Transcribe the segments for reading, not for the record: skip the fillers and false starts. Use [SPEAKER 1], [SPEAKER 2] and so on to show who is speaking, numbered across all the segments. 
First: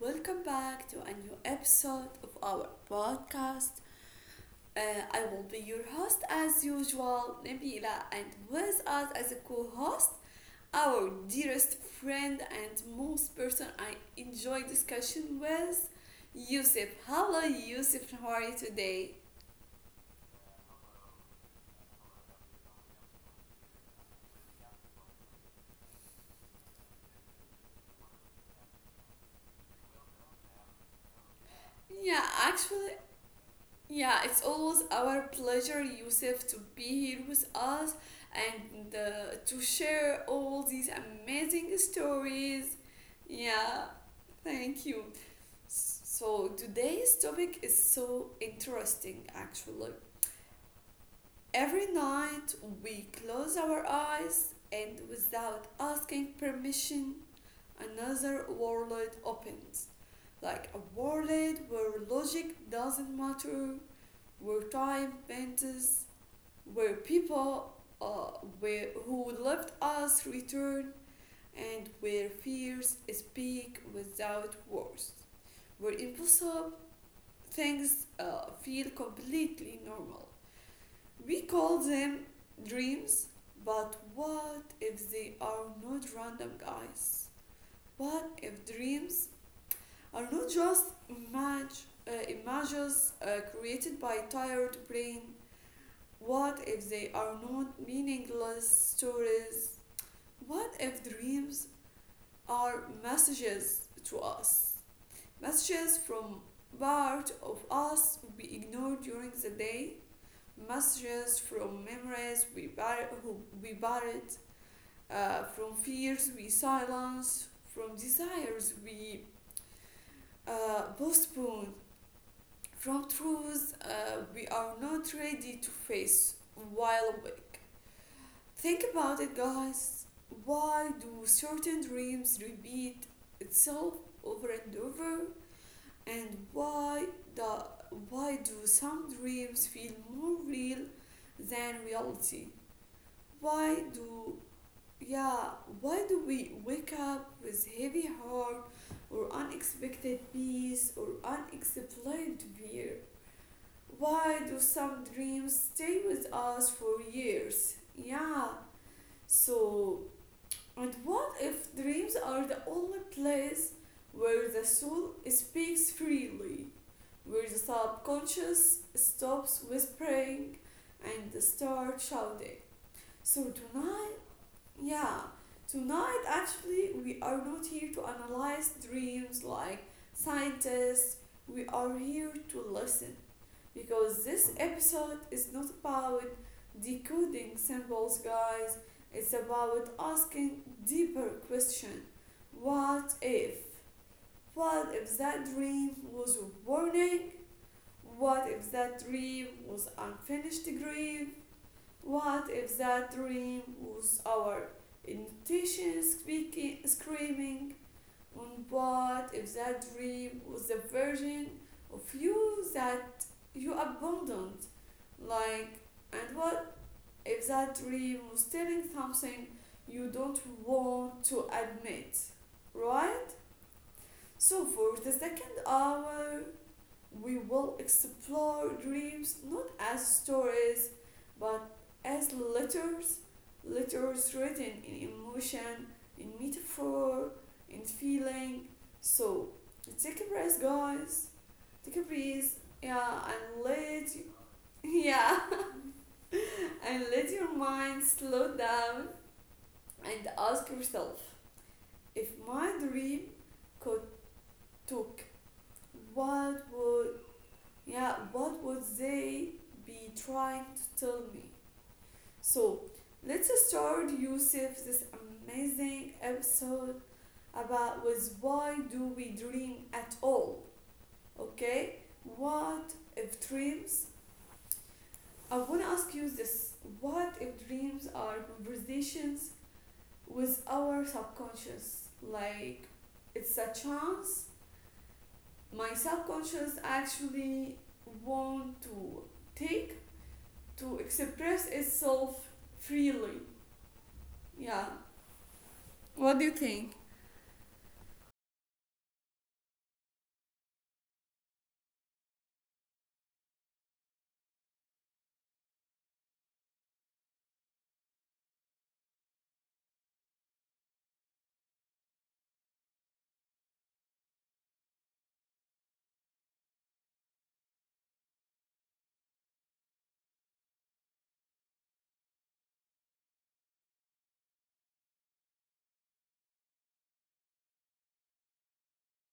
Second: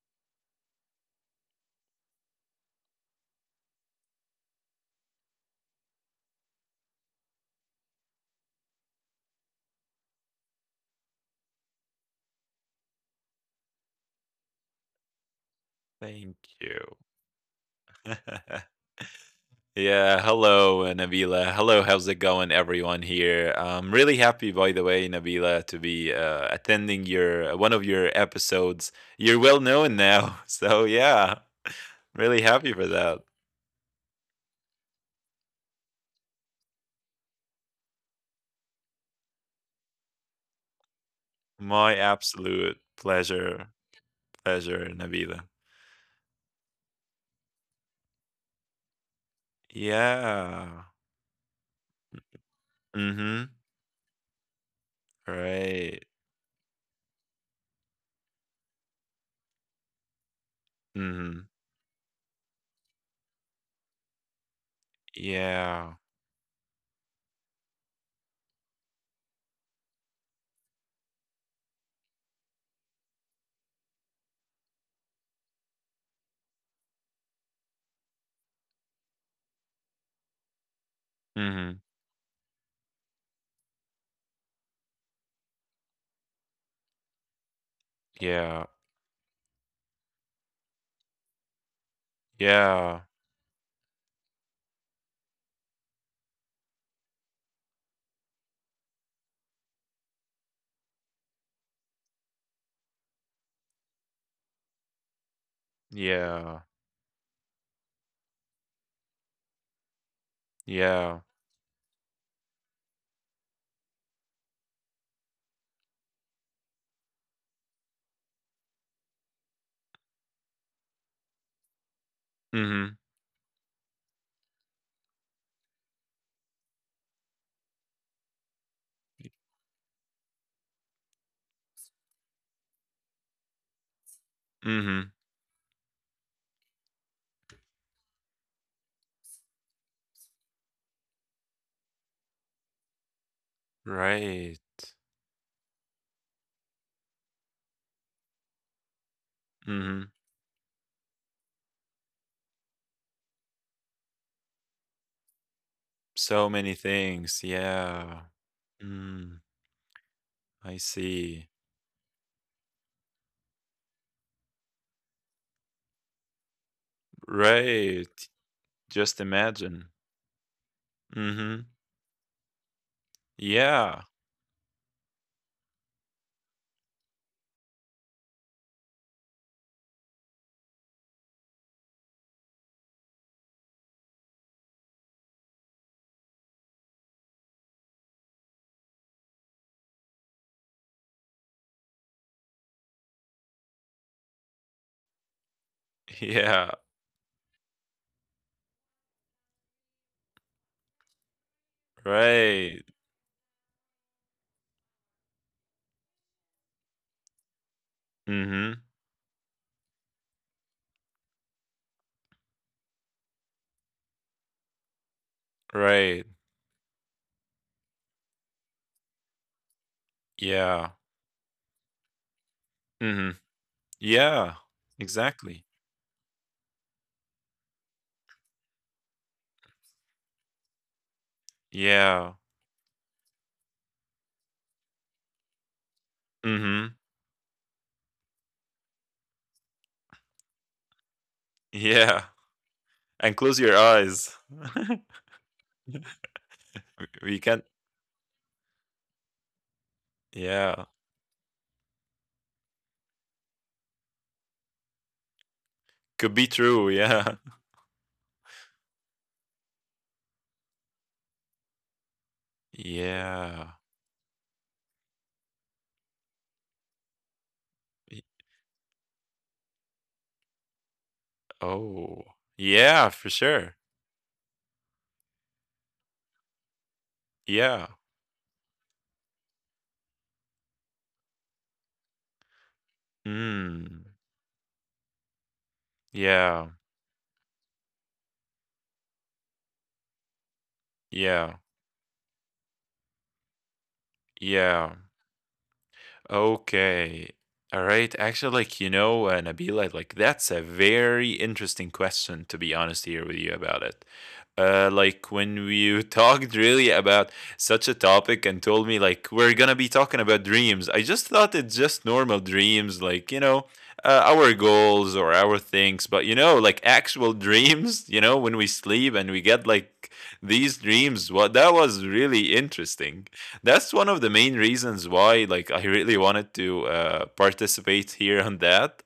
[SPEAKER 1] welcome back to a new episode of our podcast. I will be your host as usual, Nabila, and with us as a co host, our dearest friend and most person I enjoy discussion with,
[SPEAKER 2] Thank
[SPEAKER 1] Yusuf.
[SPEAKER 2] you.
[SPEAKER 1] Hello, Yusuf, how are you today?
[SPEAKER 2] Yeah, hello, Nabila. Hello, how's it going, everyone here? I'm really happy, by the way, Nabila, to be attending your one of your episodes. You're well known now, so yeah,
[SPEAKER 1] Yeah,
[SPEAKER 2] really happy for
[SPEAKER 1] actually,
[SPEAKER 2] that.
[SPEAKER 1] yeah, it's always our pleasure, Yusuf, to be here with us and to share all these amazing
[SPEAKER 2] My
[SPEAKER 1] stories.
[SPEAKER 2] absolute pleasure,
[SPEAKER 1] Yeah, thank
[SPEAKER 2] pleasure,
[SPEAKER 1] you.
[SPEAKER 2] Nabila.
[SPEAKER 1] So, today's topic is so interesting actually.
[SPEAKER 2] Yeah.
[SPEAKER 1] Every night we close
[SPEAKER 2] Mm-hmm.
[SPEAKER 1] our eyes and without
[SPEAKER 2] Right.
[SPEAKER 1] asking permission, another world opens. Like a
[SPEAKER 2] Mm-hmm.
[SPEAKER 1] world where logic doesn't matter, where time bends,
[SPEAKER 2] Yeah.
[SPEAKER 1] where people where who loved us return, and where fears speak without words, where impossible things feel completely normal. We call
[SPEAKER 2] Mm-hmm.
[SPEAKER 1] them dreams, but what if they are not random, guys? What if
[SPEAKER 2] Yeah.
[SPEAKER 1] dreams are not just images
[SPEAKER 2] Yeah.
[SPEAKER 1] created by tired brain? What if they are not meaningless stories? What if dreams are messages to us? Messages from
[SPEAKER 2] Yeah.
[SPEAKER 1] part of us we ignore during the day,
[SPEAKER 2] Yeah.
[SPEAKER 1] messages from memories we, who we buried, from fears we silence, from desires we postpone, from
[SPEAKER 2] Mm-hmm.
[SPEAKER 1] truths we are not ready to face while awake. Think about it, guys. Why do certain dreams repeat itself over and over?
[SPEAKER 2] Mm-hmm.
[SPEAKER 1] And the why do some dreams feel more real than reality? Why do
[SPEAKER 2] Right.
[SPEAKER 1] yeah, why do we wake up with heavy heart or unexpected
[SPEAKER 2] Mhm.
[SPEAKER 1] peace or unexplained fear? Why do some dreams stay with
[SPEAKER 2] So
[SPEAKER 1] us
[SPEAKER 2] many
[SPEAKER 1] for
[SPEAKER 2] things.
[SPEAKER 1] years?
[SPEAKER 2] Yeah.
[SPEAKER 1] Yeah.
[SPEAKER 2] Mm,
[SPEAKER 1] So,
[SPEAKER 2] I
[SPEAKER 1] and what
[SPEAKER 2] see.
[SPEAKER 1] if dreams are the only place where the soul speaks freely, where the
[SPEAKER 2] Right.
[SPEAKER 1] subconscious
[SPEAKER 2] Just
[SPEAKER 1] stops
[SPEAKER 2] imagine.
[SPEAKER 1] whispering and
[SPEAKER 2] Mhm.
[SPEAKER 1] starts shouting? So
[SPEAKER 2] Yeah.
[SPEAKER 1] tonight, yeah, tonight actually we are not here to analyze dreams like scientists. We are here to listen because this episode is not about decoding symbols, guys. It's about asking deeper question. What if? What if that dream was a
[SPEAKER 2] Yeah.
[SPEAKER 1] warning? What if that dream was unfinished dream? What if
[SPEAKER 2] Right.
[SPEAKER 1] that dream was our intuition speaking, screaming, on
[SPEAKER 2] Mhm.
[SPEAKER 1] what if that dream was a version of you that you abandoned? Like, and
[SPEAKER 2] Right.
[SPEAKER 1] what if that dream was telling something you don't
[SPEAKER 2] Yeah.
[SPEAKER 1] want to admit, right?
[SPEAKER 2] Mhm.
[SPEAKER 1] So
[SPEAKER 2] Yeah.
[SPEAKER 1] for the second
[SPEAKER 2] Exactly.
[SPEAKER 1] hour, we will explore dreams not as stories but as
[SPEAKER 2] Yeah.
[SPEAKER 1] letters, letters written in emotion, in
[SPEAKER 2] Mhm.
[SPEAKER 1] metaphor, in feeling. So take a breath, guys. Take a
[SPEAKER 2] Yeah.
[SPEAKER 1] breath, yeah,
[SPEAKER 2] And
[SPEAKER 1] and
[SPEAKER 2] close your eyes.
[SPEAKER 1] yeah, and let your
[SPEAKER 2] We can.
[SPEAKER 1] mind slow down and ask
[SPEAKER 2] Yeah.
[SPEAKER 1] yourself, if my dream could talk,
[SPEAKER 2] Could
[SPEAKER 1] what
[SPEAKER 2] be true.
[SPEAKER 1] would,
[SPEAKER 2] Yeah.
[SPEAKER 1] yeah, what would they be trying to tell me? So let's
[SPEAKER 2] Yeah.
[SPEAKER 1] start, Yusuf, this amazing episode about with
[SPEAKER 2] Y-
[SPEAKER 1] why do we dream at all? Okay,
[SPEAKER 2] Oh.
[SPEAKER 1] what if
[SPEAKER 2] Yeah, for sure.
[SPEAKER 1] dreams? I want to ask you this: what if dreams
[SPEAKER 2] Yeah.
[SPEAKER 1] are conversations with our subconscious? Like it's a
[SPEAKER 2] Mm.
[SPEAKER 1] chance my subconscious
[SPEAKER 2] Yeah.
[SPEAKER 1] actually want to take to express
[SPEAKER 2] Yeah.
[SPEAKER 1] itself freely. Yeah.
[SPEAKER 2] Yeah.
[SPEAKER 1] What do you think?
[SPEAKER 2] Okay. All right. Actually, like, you know, Nabila, like, that's a very interesting question, to be honest here with you about it. Like, when we talked really about such a topic and told me, like, we're gonna be talking about dreams, I just thought it's just normal dreams, like, you know, our goals or our things, but, you know, like, actual dreams, you know, when we sleep and we get, like, these dreams what that was really interesting. That's one of the main reasons why, like, I really wanted to participate here on that,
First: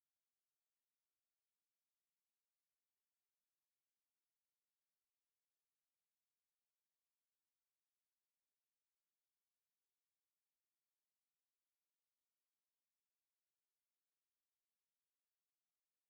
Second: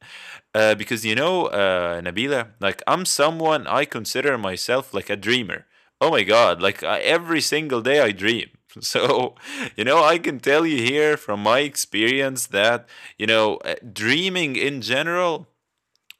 [SPEAKER 2] because, you know, Nabila, like, I'm someone, I consider myself like a dreamer. Oh my god, like every single day I dream. So, you know, I can tell you here from my experience that, you know, dreaming in general,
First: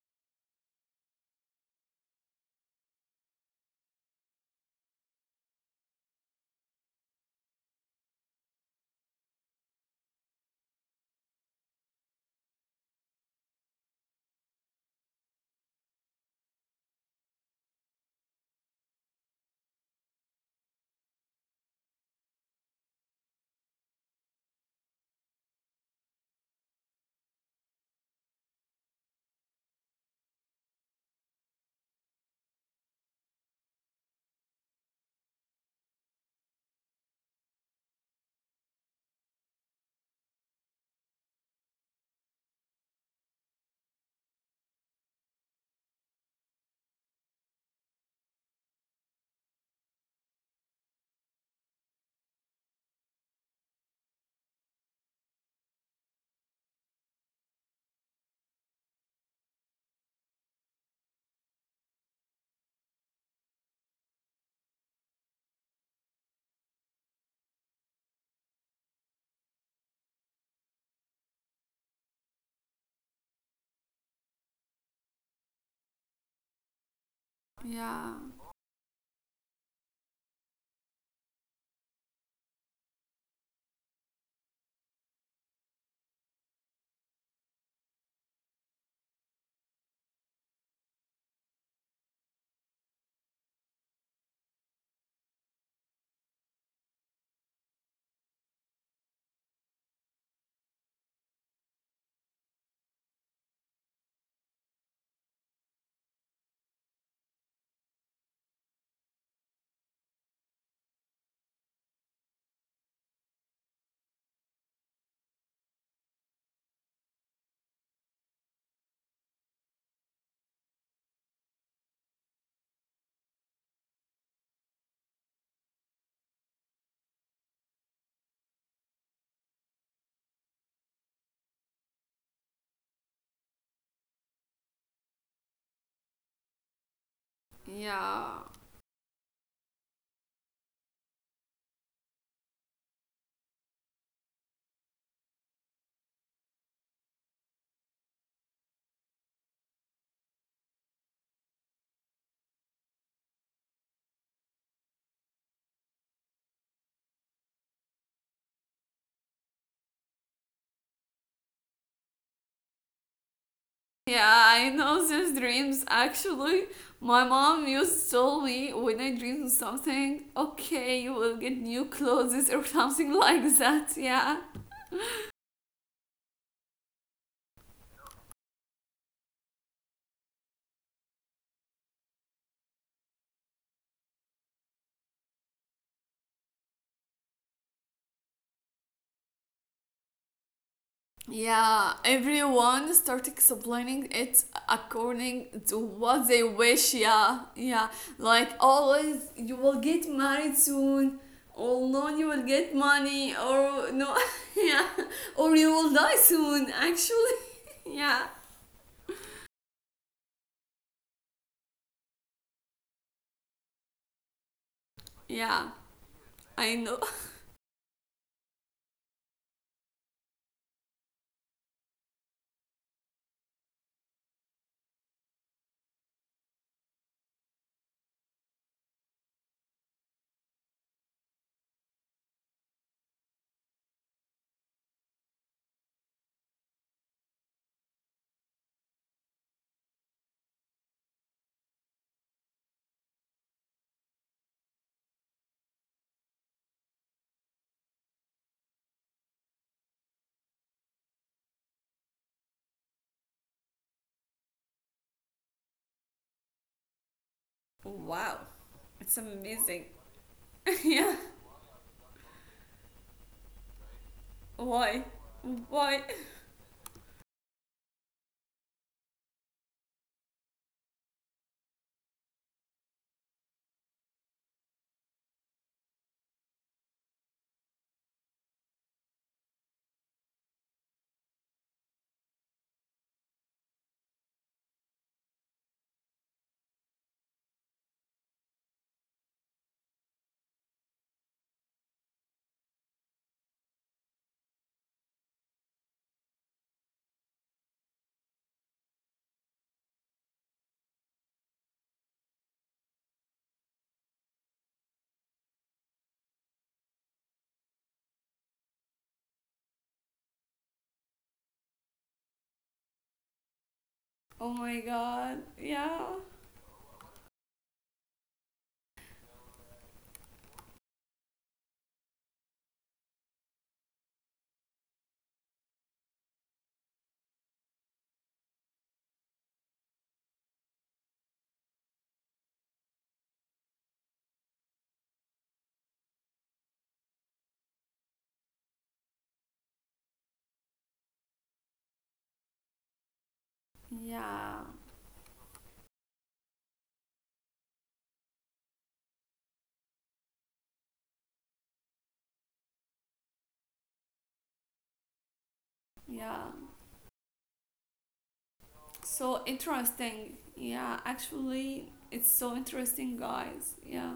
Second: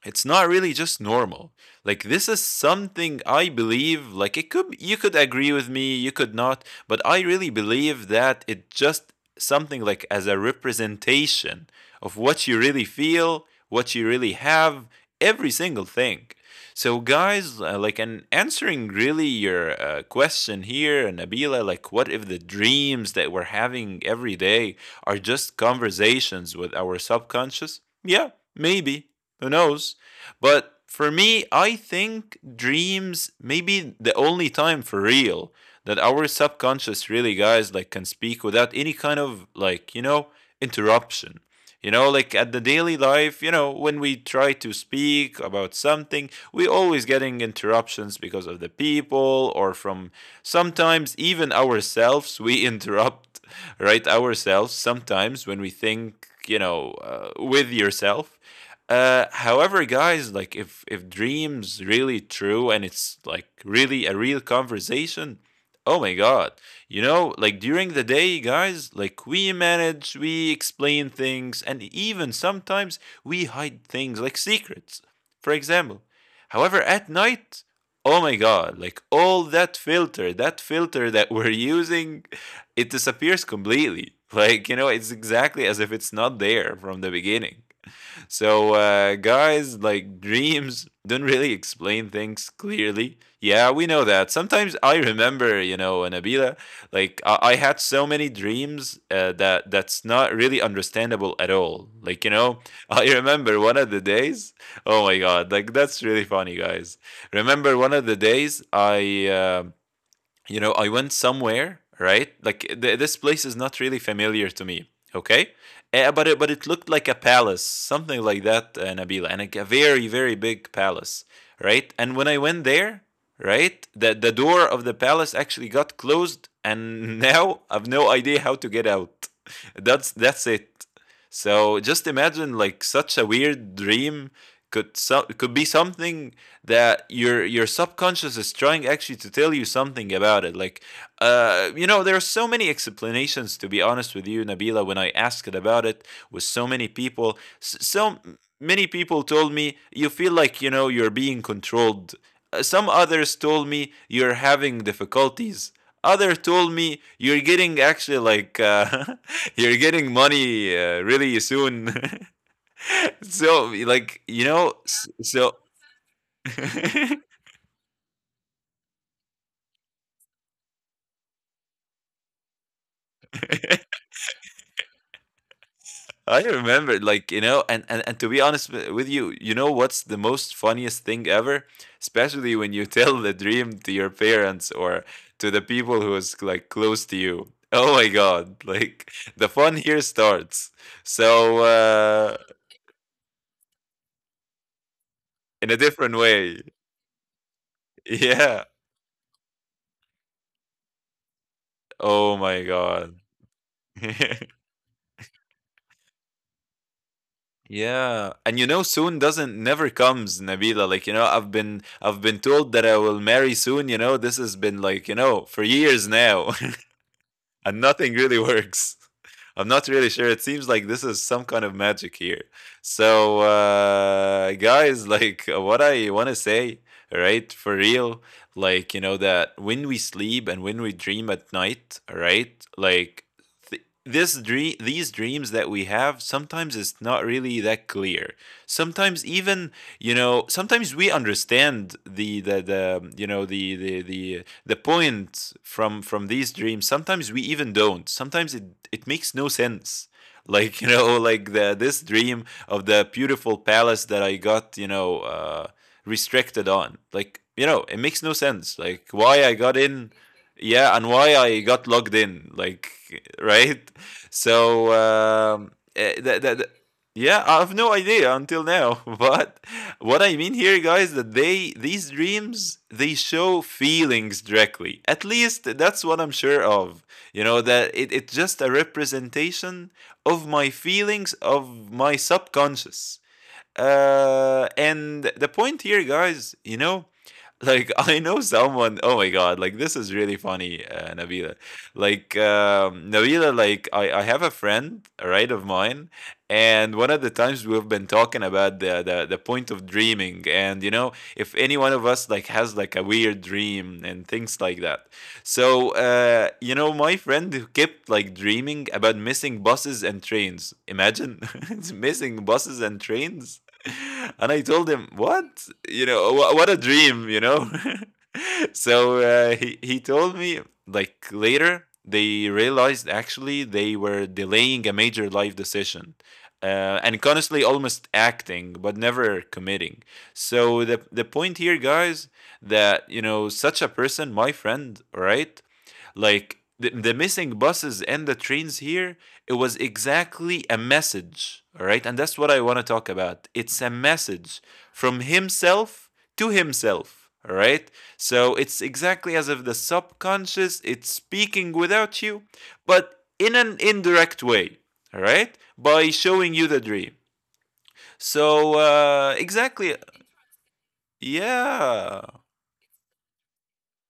[SPEAKER 2] it's not really just normal. Like, this is something I believe, like, it could, you could agree with me, you could not, but I really believe that it just something like as a representation of what you really feel, what you really have, every single thing. So guys, like, and answering really your question here, Nabila, like, what if the dreams that we're having every day are just conversations with our subconscious? Yeah, maybe, who knows? But for me, I think dreams may be the only time for real that our subconscious really, guys, like, can speak without any kind of, like, you know, interruption. You know, like at the daily life, you know, when we try to speak about something, we always getting interruptions because of the people or from sometimes even ourselves. We interrupt, right, ourselves sometimes when we think, you know, with yourself. However, guys, like, if dreams really true and it's like really a real conversation, oh my god, you know, like during the day, guys, like we manage, we explain things, and even sometimes we hide things like secrets, for example. However, at night,
[SPEAKER 1] Yeah,
[SPEAKER 2] oh my god, like all that filter, that filter that we're using, it disappears completely. Like, you know, it's exactly as if it's not there from the beginning. So, guys, like dreams don't really explain things clearly. Yeah, we know that. Sometimes I remember, you know, Nabila, like I had so many dreams that that's not really understandable at all. Like, you know, I remember one of the days. Oh my God, like that's really funny, guys. Remember one of the days I. You know, I went somewhere, right? Like this place is not really familiar to me, okay? But it looked like a palace, something like that, Nabila, and a very big palace, right? And when I went there, right, the door of the palace actually got closed, and now I've no idea how to get out. That's it. So just imagine like such a weird dream could, could be something that your subconscious
[SPEAKER 1] yeah,
[SPEAKER 2] is trying actually to tell you something about it. Like, you know, there are so many explanations, to be honest with you, Nabila. When I asked it about it with so many people, so many people told me, you feel like, you know, you're being controlled. Some others told me you're having difficulties. Other told me you're getting actually like, you're getting money really soon. So, like,
[SPEAKER 1] yeah.
[SPEAKER 2] you
[SPEAKER 1] I
[SPEAKER 2] know,
[SPEAKER 1] know these
[SPEAKER 2] so.
[SPEAKER 1] dreams. Actually, my mom used to tell me when I dream something, okay, you will get new clothes or something like that. Yeah,
[SPEAKER 2] I remember, like, you know, and to be honest with you, you know what's the most funniest thing ever? Especially when you tell the dream to your parents or to the people who is like close to you. Oh my God, like the fun here starts. So,
[SPEAKER 1] yeah, everyone start explaining it according
[SPEAKER 2] in
[SPEAKER 1] to
[SPEAKER 2] a different
[SPEAKER 1] what they
[SPEAKER 2] way.
[SPEAKER 1] wish. Yeah, yeah. Like
[SPEAKER 2] Yeah.
[SPEAKER 1] always, you will get married soon, or no, you
[SPEAKER 2] Oh
[SPEAKER 1] will
[SPEAKER 2] my
[SPEAKER 1] get
[SPEAKER 2] God.
[SPEAKER 1] money, or no, yeah, or you will die soon. Actually, yeah,
[SPEAKER 2] Yeah, and you know, soon doesn't never comes, Nabila. Like, you know, I've been told that I will marry soon. You know, this has been like, you know, for
[SPEAKER 1] yeah.
[SPEAKER 2] years now.
[SPEAKER 1] I know.
[SPEAKER 2] And nothing really works. I'm not really sure. It seems like this is some kind of magic here. So, guys, like, what I want to say, right? For real, like, you know that when we sleep and when we dream at night, right? Like this dream, these dreams that we have, sometimes it's not really that clear. Sometimes even, you know, sometimes we understand the the you know the point from these dreams, sometimes we even don't, sometimes it, it makes no sense. Like, you know, like the, this dream of the beautiful palace that I got, you know, restricted on, like, you know, it makes no
[SPEAKER 1] Wow,
[SPEAKER 2] sense, like
[SPEAKER 1] it's
[SPEAKER 2] why I got
[SPEAKER 1] amazing.
[SPEAKER 2] in, yeah, and
[SPEAKER 1] yeah.
[SPEAKER 2] why I got logged in, like right. So
[SPEAKER 1] Why? Why?
[SPEAKER 2] yeah I have no idea until now. But what I mean here, guys, that they, these dreams, they show feelings directly. At least that's what I'm sure of. You know that it's just a representation of my feelings, of my subconscious. And the point here, guys, you know, like I know someone. Oh my god, like this is really funny, Nabila. Like Nabila, like I have a friend, right, of mine, and one of the times we've been talking about the, the point of dreaming, and you know, if any one of us like has like a weird dream and things like that. So, you know, my friend who kept like dreaming about missing buses and trains. Imagine it's missing buses and trains.
[SPEAKER 1] Oh
[SPEAKER 2] And I
[SPEAKER 1] my
[SPEAKER 2] told him,
[SPEAKER 1] God.
[SPEAKER 2] "What?
[SPEAKER 1] Yeah.
[SPEAKER 2] You know, what a dream, you know." So, he told me, like, later they realized actually they were delaying a major life decision, and honestly almost acting but never committing. So the point here, guys, that you know, such a person, my friend, right, like the missing buses and the trains here, it was exactly a message, all right? And that's what I want to talk about. It's a
[SPEAKER 1] Yeah.
[SPEAKER 2] message from himself to himself, all right? So it's exactly as if the subconscious it's speaking without you, but in an indirect way, all right? By
[SPEAKER 1] Yeah.
[SPEAKER 2] showing you the dream. So
[SPEAKER 1] So
[SPEAKER 2] exactly,
[SPEAKER 1] interesting. Yeah, actually, it's
[SPEAKER 2] yeah.
[SPEAKER 1] so interesting, guys. Yeah.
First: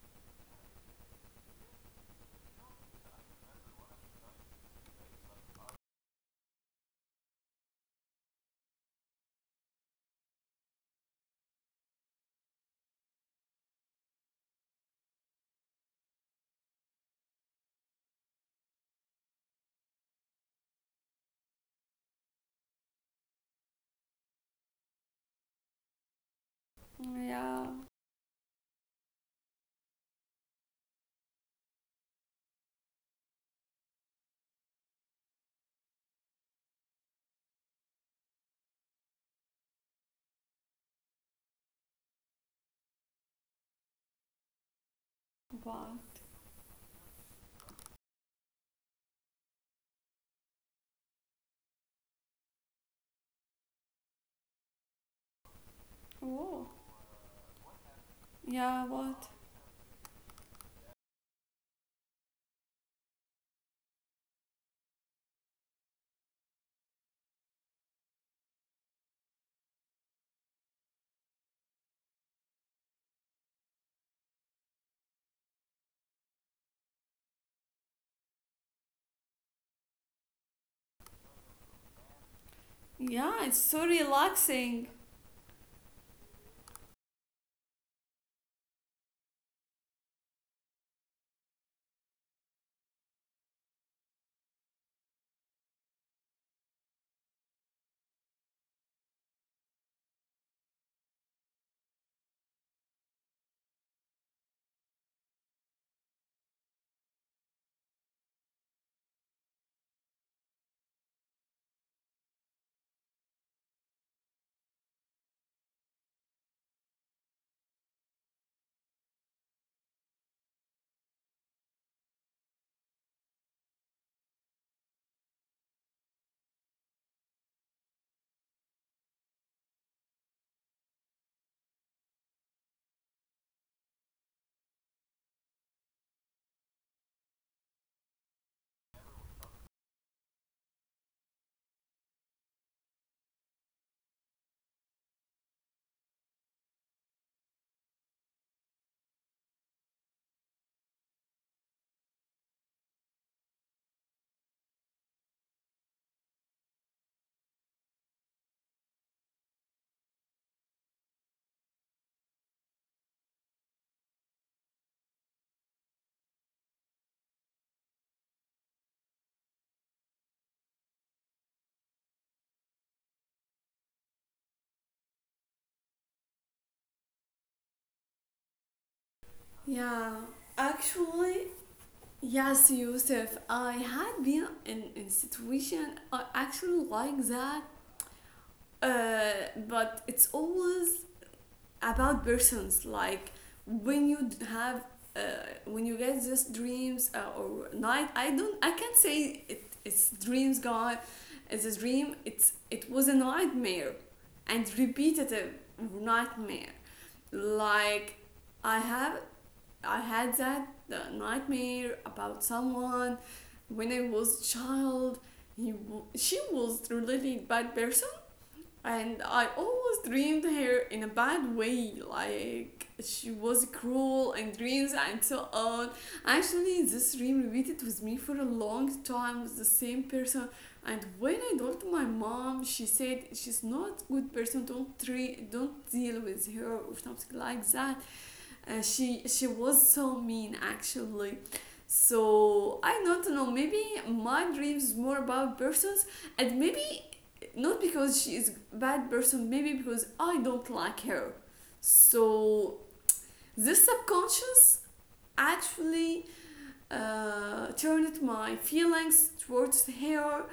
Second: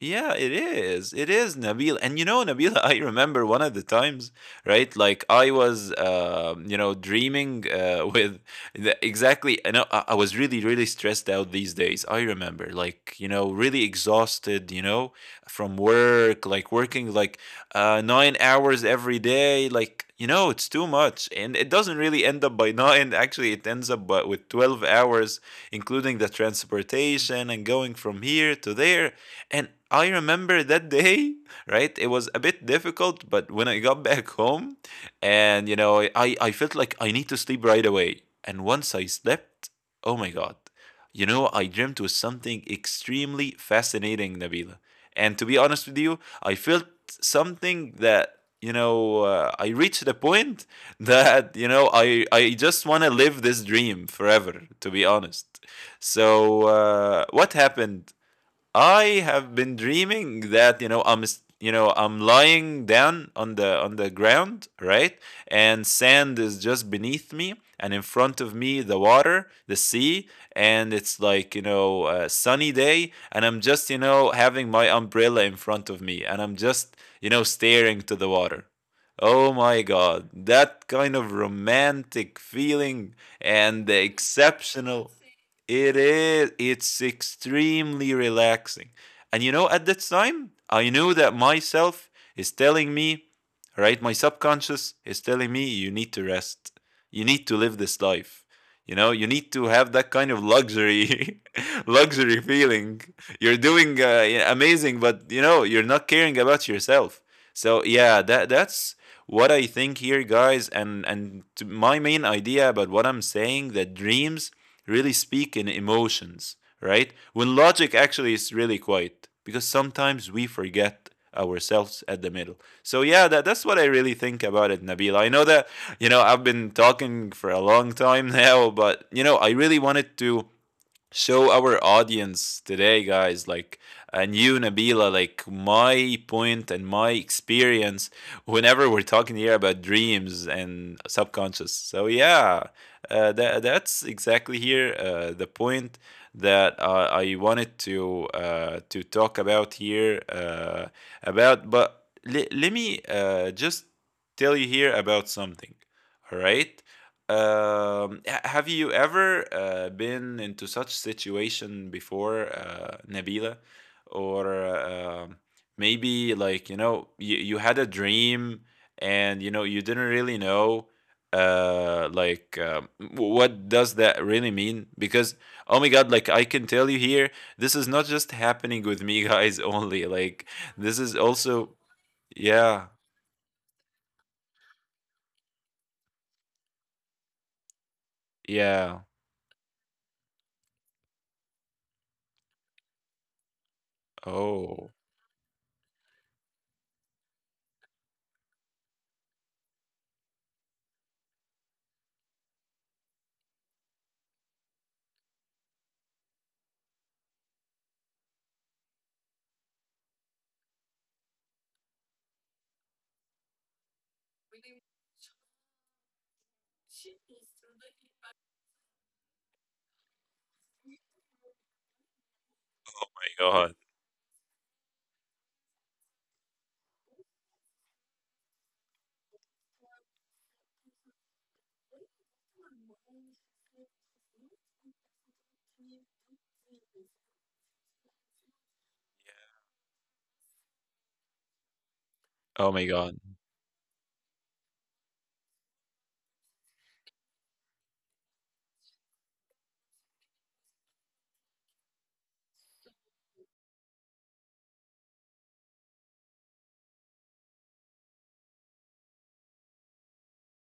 [SPEAKER 2] Yeah, it is. It is, Nabil. And you know, Nabil. I remember one of the times, right? Like I was, you know, dreaming with the, exactly. I know I was really, really stressed out these days. I remember, like, you know, really exhausted, you know, from work, like working like 9 hours every day. Like, you know, it's too much. And it doesn't really end up by nine. Actually, it ends up by, with 12 hours, including the transportation
[SPEAKER 1] Yeah.
[SPEAKER 2] and going from here to there. And I remember that day, right? It was a bit difficult, but when I got back home and, you know, I felt like I need to sleep right away. And once I slept, oh my God, you know, I dreamt was something extremely fascinating, Nabila. And to be honest with
[SPEAKER 1] Wow.
[SPEAKER 2] you, I felt something that, you know, I reached a point that, you know, I just want to live this dream forever, to be honest. So,
[SPEAKER 1] Oh,
[SPEAKER 2] what happened?
[SPEAKER 1] yeah,
[SPEAKER 2] I
[SPEAKER 1] what?
[SPEAKER 2] have been dreaming that you know I'm you know I'm lying down on the ground, right? And sand is just beneath me, and in front of me the water, the sea, and it's like, you know, a sunny day, and I'm just, you know, having my umbrella in front of me, and I'm just, you know, staring to the water. Oh my god, that kind of romantic feeling
[SPEAKER 1] Yeah, it's so
[SPEAKER 2] and the
[SPEAKER 1] relaxing.
[SPEAKER 2] exceptional, it is. It's extremely relaxing. And you know, at that time, I knew that myself is telling me, right? My subconscious is telling me, you need to rest. You need to live this life. You know, you need to have that kind of luxury feeling. You're doing amazing, but you know, you're not caring about yourself. So yeah, that's what I think here, guys. And to my main idea about what I'm saying that dreams really speak in emotions, right? When logic actually is really quiet, because sometimes we forget ourselves at the middle. So yeah, that's what I really think about it, Nabil. I know that you know I've been talking for a long time now, but you know I really wanted to show our audience today guys like and you nabila like my point and my experience whenever we're talking here about dreams and subconscious so yeah that's exactly here the point that I wanted to talk about here about but let me just tell you here about something all right. Have you ever been into such situation before, Nabila? Or maybe like, you know, you had a dream and, you know, you didn't really know what does that really mean because oh my god like I can tell you here this is not just happening with me guys only
[SPEAKER 1] Yeah.
[SPEAKER 2] like this is
[SPEAKER 1] Actually,
[SPEAKER 2] also.
[SPEAKER 1] yes,
[SPEAKER 2] Yeah.
[SPEAKER 1] Yusuf, I had been in situation I actually like that.
[SPEAKER 2] Yeah.
[SPEAKER 1] But it's always about persons, like when you have
[SPEAKER 2] Oh
[SPEAKER 1] uh, when you get these dreams or night, I don't, I can't say it, it's dreams gone, it's a dream, it's it was a nightmare and repetitive nightmare. Like i have I had that the nightmare about someone when I was child. He, she was really bad person, and I always dreamed her in a bad way, like
[SPEAKER 2] my
[SPEAKER 1] she was
[SPEAKER 2] god.
[SPEAKER 1] cruel and dreams and so on. Actually, this dream repeated with me for a long time with the same person. And when I told my mom, she said she's not a good person. Don't don't deal with her or something like that. And she was so mean actually.
[SPEAKER 2] Oh
[SPEAKER 1] So
[SPEAKER 2] my
[SPEAKER 1] I
[SPEAKER 2] god.
[SPEAKER 1] don't know. Maybe my dreams more about persons, and maybe not because she is a bad person, maybe because I don't like her. So this subconscious actually turned my feelings towards her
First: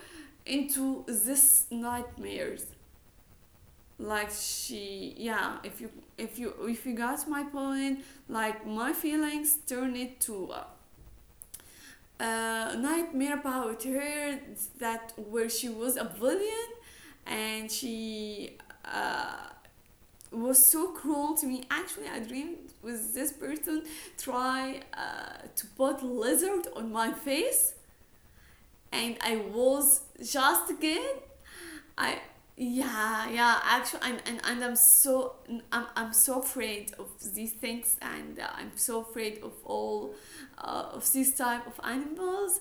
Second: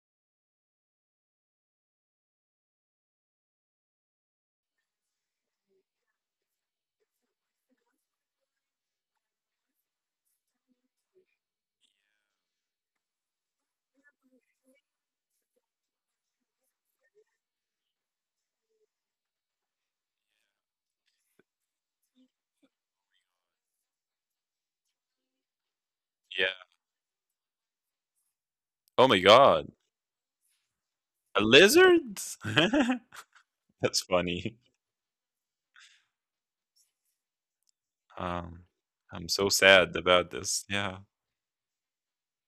[SPEAKER 1] into this nightmares like she yeah if you if you if you got my point like my feelings turned it to a nightmare about her that where she was a villain and she uh, was so cruel to me. Actually, I dreamed with this person try to put
[SPEAKER 2] Yeah.
[SPEAKER 1] lizard on my face, and
[SPEAKER 2] Oh my
[SPEAKER 1] I
[SPEAKER 2] god.
[SPEAKER 1] was just again.
[SPEAKER 2] A
[SPEAKER 1] I
[SPEAKER 2] lizard?
[SPEAKER 1] yeah yeah actually
[SPEAKER 2] That's
[SPEAKER 1] I'm and
[SPEAKER 2] funny.
[SPEAKER 1] I'm so I'm so afraid of these things and I'm
[SPEAKER 2] Um,
[SPEAKER 1] so afraid
[SPEAKER 2] I'm
[SPEAKER 1] of
[SPEAKER 2] so sad
[SPEAKER 1] all
[SPEAKER 2] about this. Yeah.
[SPEAKER 1] of these type of animals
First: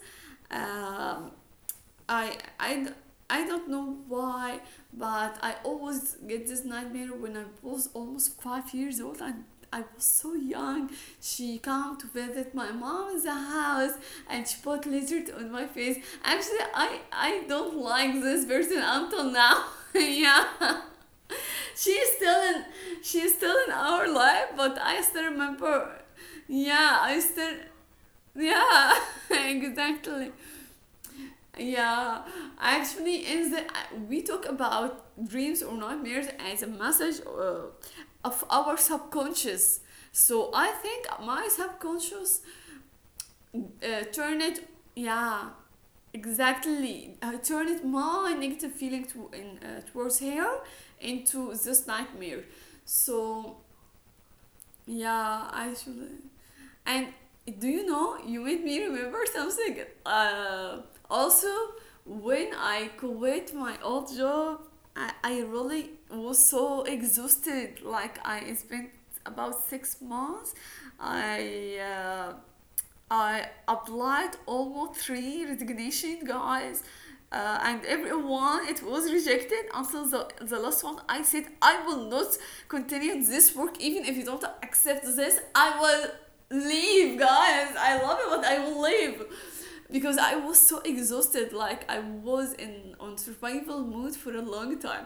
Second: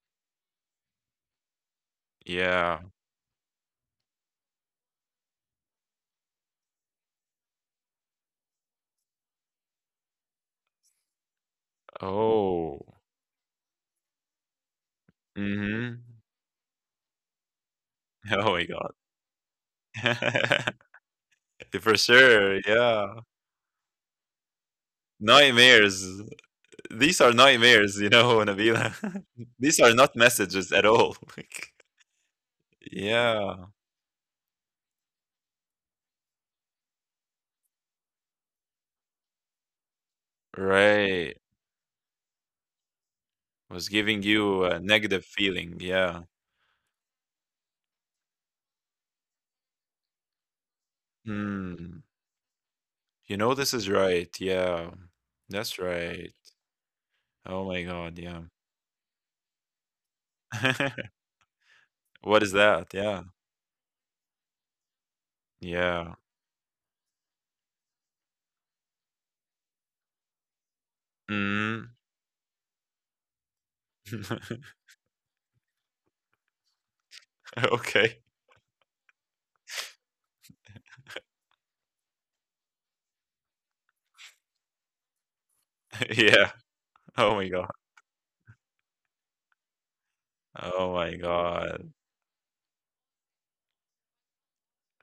[SPEAKER 1] um, I,
[SPEAKER 2] Yeah.
[SPEAKER 1] I, I don't know why, but I always get this nightmare when I was almost 5 years old and I was so young. She came to visit my
[SPEAKER 2] Oh.
[SPEAKER 1] mom's house and she put lizard on my face.
[SPEAKER 2] Mhm.
[SPEAKER 1] Actually, I don't like this
[SPEAKER 2] Oh my
[SPEAKER 1] person
[SPEAKER 2] god.
[SPEAKER 1] until now. yeah,
[SPEAKER 2] For
[SPEAKER 1] she's still
[SPEAKER 2] sure,
[SPEAKER 1] in,
[SPEAKER 2] yeah.
[SPEAKER 1] she's still in our life, but I still remember.
[SPEAKER 2] Nightmares.
[SPEAKER 1] Yeah, I
[SPEAKER 2] These are
[SPEAKER 1] still,
[SPEAKER 2] nightmares, you know,
[SPEAKER 1] yeah,
[SPEAKER 2] Nabila. These are not
[SPEAKER 1] exactly.
[SPEAKER 2] messages at all. Like,
[SPEAKER 1] Yeah, actually, in the
[SPEAKER 2] yeah.
[SPEAKER 1] we talk about dreams or nightmares as a message of our subconscious. So I think
[SPEAKER 2] Right.
[SPEAKER 1] my subconscious
[SPEAKER 2] Was giving
[SPEAKER 1] turn
[SPEAKER 2] you
[SPEAKER 1] it,
[SPEAKER 2] a negative
[SPEAKER 1] yeah,
[SPEAKER 2] feeling, yeah.
[SPEAKER 1] exactly, I turn it my negative feeling towards her into this
[SPEAKER 2] Hmm.
[SPEAKER 1] nightmare.
[SPEAKER 2] You know
[SPEAKER 1] So
[SPEAKER 2] this is right, yeah.
[SPEAKER 1] yeah,
[SPEAKER 2] That's
[SPEAKER 1] I should.
[SPEAKER 2] right.
[SPEAKER 1] And
[SPEAKER 2] Oh
[SPEAKER 1] do
[SPEAKER 2] my
[SPEAKER 1] you
[SPEAKER 2] god,
[SPEAKER 1] know,
[SPEAKER 2] yeah.
[SPEAKER 1] you made me remember something. Uh, Also,
[SPEAKER 2] What is
[SPEAKER 1] when I
[SPEAKER 2] that? Yeah.
[SPEAKER 1] quit my old job, I really
[SPEAKER 2] Yeah.
[SPEAKER 1] was so exhausted. Like, I spent about 6 months. I
[SPEAKER 2] Mm.
[SPEAKER 1] uh, I applied almost three resignation, guys, and
[SPEAKER 2] Okay.
[SPEAKER 1] everyone it was rejected until the last one. I said I will not continue this work even if you don't accept this. I will
[SPEAKER 2] Yeah.
[SPEAKER 1] leave,
[SPEAKER 2] Oh my
[SPEAKER 1] guys,
[SPEAKER 2] god.
[SPEAKER 1] I love it but I will leave because I was so
[SPEAKER 2] Oh my
[SPEAKER 1] exhausted.
[SPEAKER 2] god.
[SPEAKER 1] Like I was in on survival mode for a long time,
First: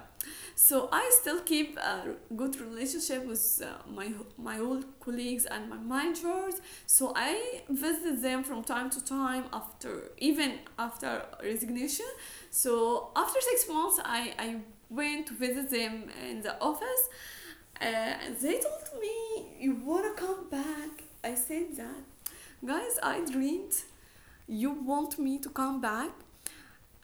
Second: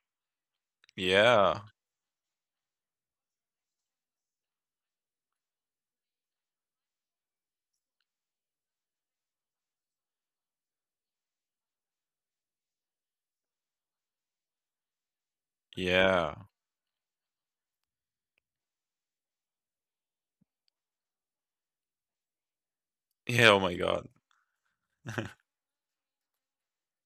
[SPEAKER 1] so I still
[SPEAKER 2] Yeah.
[SPEAKER 1] keep a good relationship with my old colleagues and my managers. So I visit them from time to time after, even after resignation. So after 6 months, I went to visit them
[SPEAKER 2] Yeah.
[SPEAKER 1] in the office. Uh, and they told me, you wanna come back. I said, that guys, I
[SPEAKER 2] Yeah, oh
[SPEAKER 1] dreamed
[SPEAKER 2] my god.
[SPEAKER 1] you want me to come back.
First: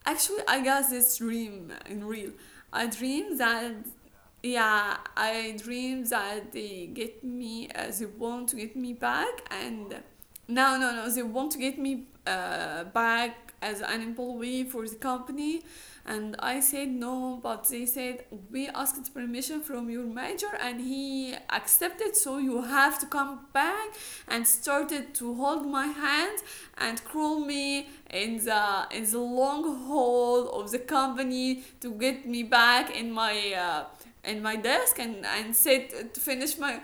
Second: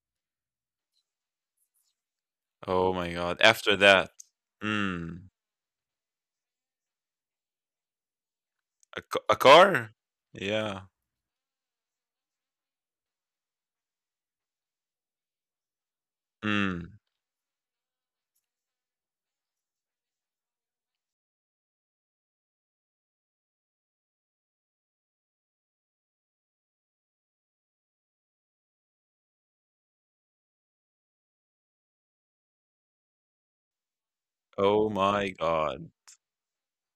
[SPEAKER 1] Actually, I got this dream in real. I
[SPEAKER 2] Oh my
[SPEAKER 1] dream
[SPEAKER 2] god.
[SPEAKER 1] that,
[SPEAKER 2] After that,
[SPEAKER 1] yeah,
[SPEAKER 2] mm,
[SPEAKER 1] I dream that they get me, they want to get me
[SPEAKER 2] a a
[SPEAKER 1] back,
[SPEAKER 2] car?
[SPEAKER 1] and
[SPEAKER 2] Yeah.
[SPEAKER 1] no, no, no, they want to get me back as an employee for the company, and I said
[SPEAKER 2] Mm.
[SPEAKER 1] no, but they said we asked permission from your manager, and he accepted, so you have to come back, and started to hold my hand and cruel me in the long haul of the company to get me back in my
[SPEAKER 2] Oh
[SPEAKER 1] desk,
[SPEAKER 2] my
[SPEAKER 1] and
[SPEAKER 2] god.
[SPEAKER 1] said to finish my,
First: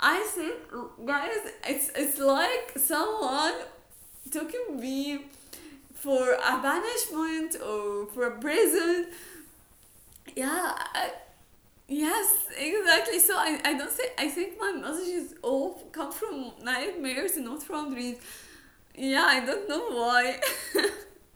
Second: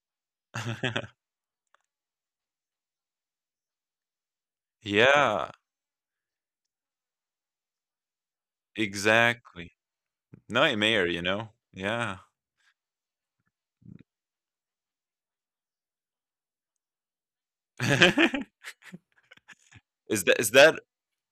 [SPEAKER 1] I said, guys, it's like someone taking me
[SPEAKER 2] Yeah,
[SPEAKER 1] for a banishment or for a prison,
[SPEAKER 2] exactly.
[SPEAKER 1] yeah
[SPEAKER 2] Nightmare,
[SPEAKER 1] I,
[SPEAKER 2] you know? Yeah.
[SPEAKER 1] yes, exactly. So I don't think, I think my messages all come from nightmares and not from dreams. Yeah, I don't know
[SPEAKER 2] Is
[SPEAKER 1] why.
[SPEAKER 2] that is that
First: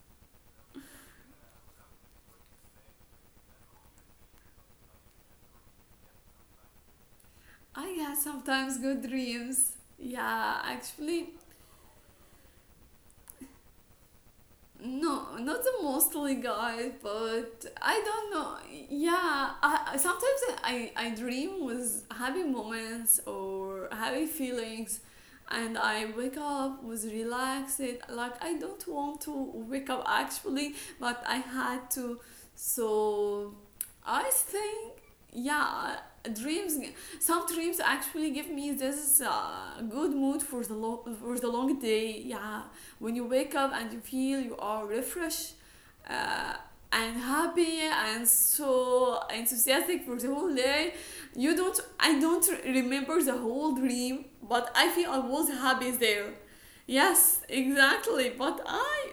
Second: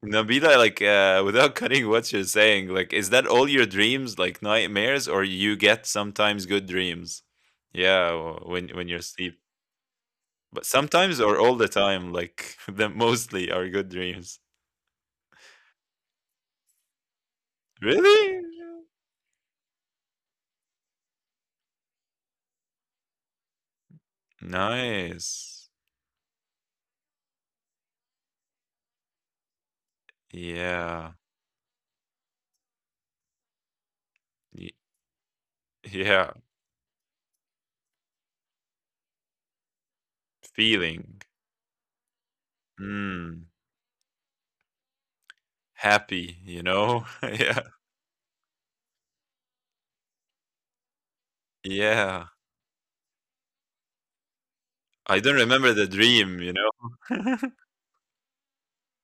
[SPEAKER 2] Nabila, like without cutting what you're saying, like is that all your dreams, like nightmares, or you get sometimes good dreams?
[SPEAKER 1] I
[SPEAKER 2] Yeah,
[SPEAKER 1] have
[SPEAKER 2] w- when
[SPEAKER 1] sometimes
[SPEAKER 2] when
[SPEAKER 1] good
[SPEAKER 2] you're asleep,
[SPEAKER 1] dreams. Yeah,
[SPEAKER 2] but sometimes
[SPEAKER 1] actually,
[SPEAKER 2] or all the time, like the mostly are good dreams.
[SPEAKER 1] no, not the mostly, guys, but I don't
[SPEAKER 2] Really?
[SPEAKER 1] know. Yeah, sometimes I dream with happy moments or happy feelings, and
[SPEAKER 2] Nice.
[SPEAKER 1] I wake up with relaxed. Like I don't want to wake up actually, but
[SPEAKER 2] Yeah.
[SPEAKER 1] I had to. So I
[SPEAKER 2] Y-
[SPEAKER 1] think, yeah,
[SPEAKER 2] Yeah.
[SPEAKER 1] dreams. Some dreams actually give me this good mood for the long
[SPEAKER 2] Feeling.
[SPEAKER 1] for the long day. Yeah, when you wake
[SPEAKER 2] Mm.
[SPEAKER 1] up and you feel you are refreshed
[SPEAKER 2] Happy.
[SPEAKER 1] uh,
[SPEAKER 2] You
[SPEAKER 1] and
[SPEAKER 2] know. Yeah.
[SPEAKER 1] happy and so enthusiastic for the whole day. You don't, I
[SPEAKER 2] Yeah.
[SPEAKER 1] don't remember the whole dream, but I feel I
[SPEAKER 2] I don't
[SPEAKER 1] was
[SPEAKER 2] remember
[SPEAKER 1] happy
[SPEAKER 2] the
[SPEAKER 1] there.
[SPEAKER 2] dream. You
[SPEAKER 1] Yes,
[SPEAKER 2] know.
[SPEAKER 1] exactly, but i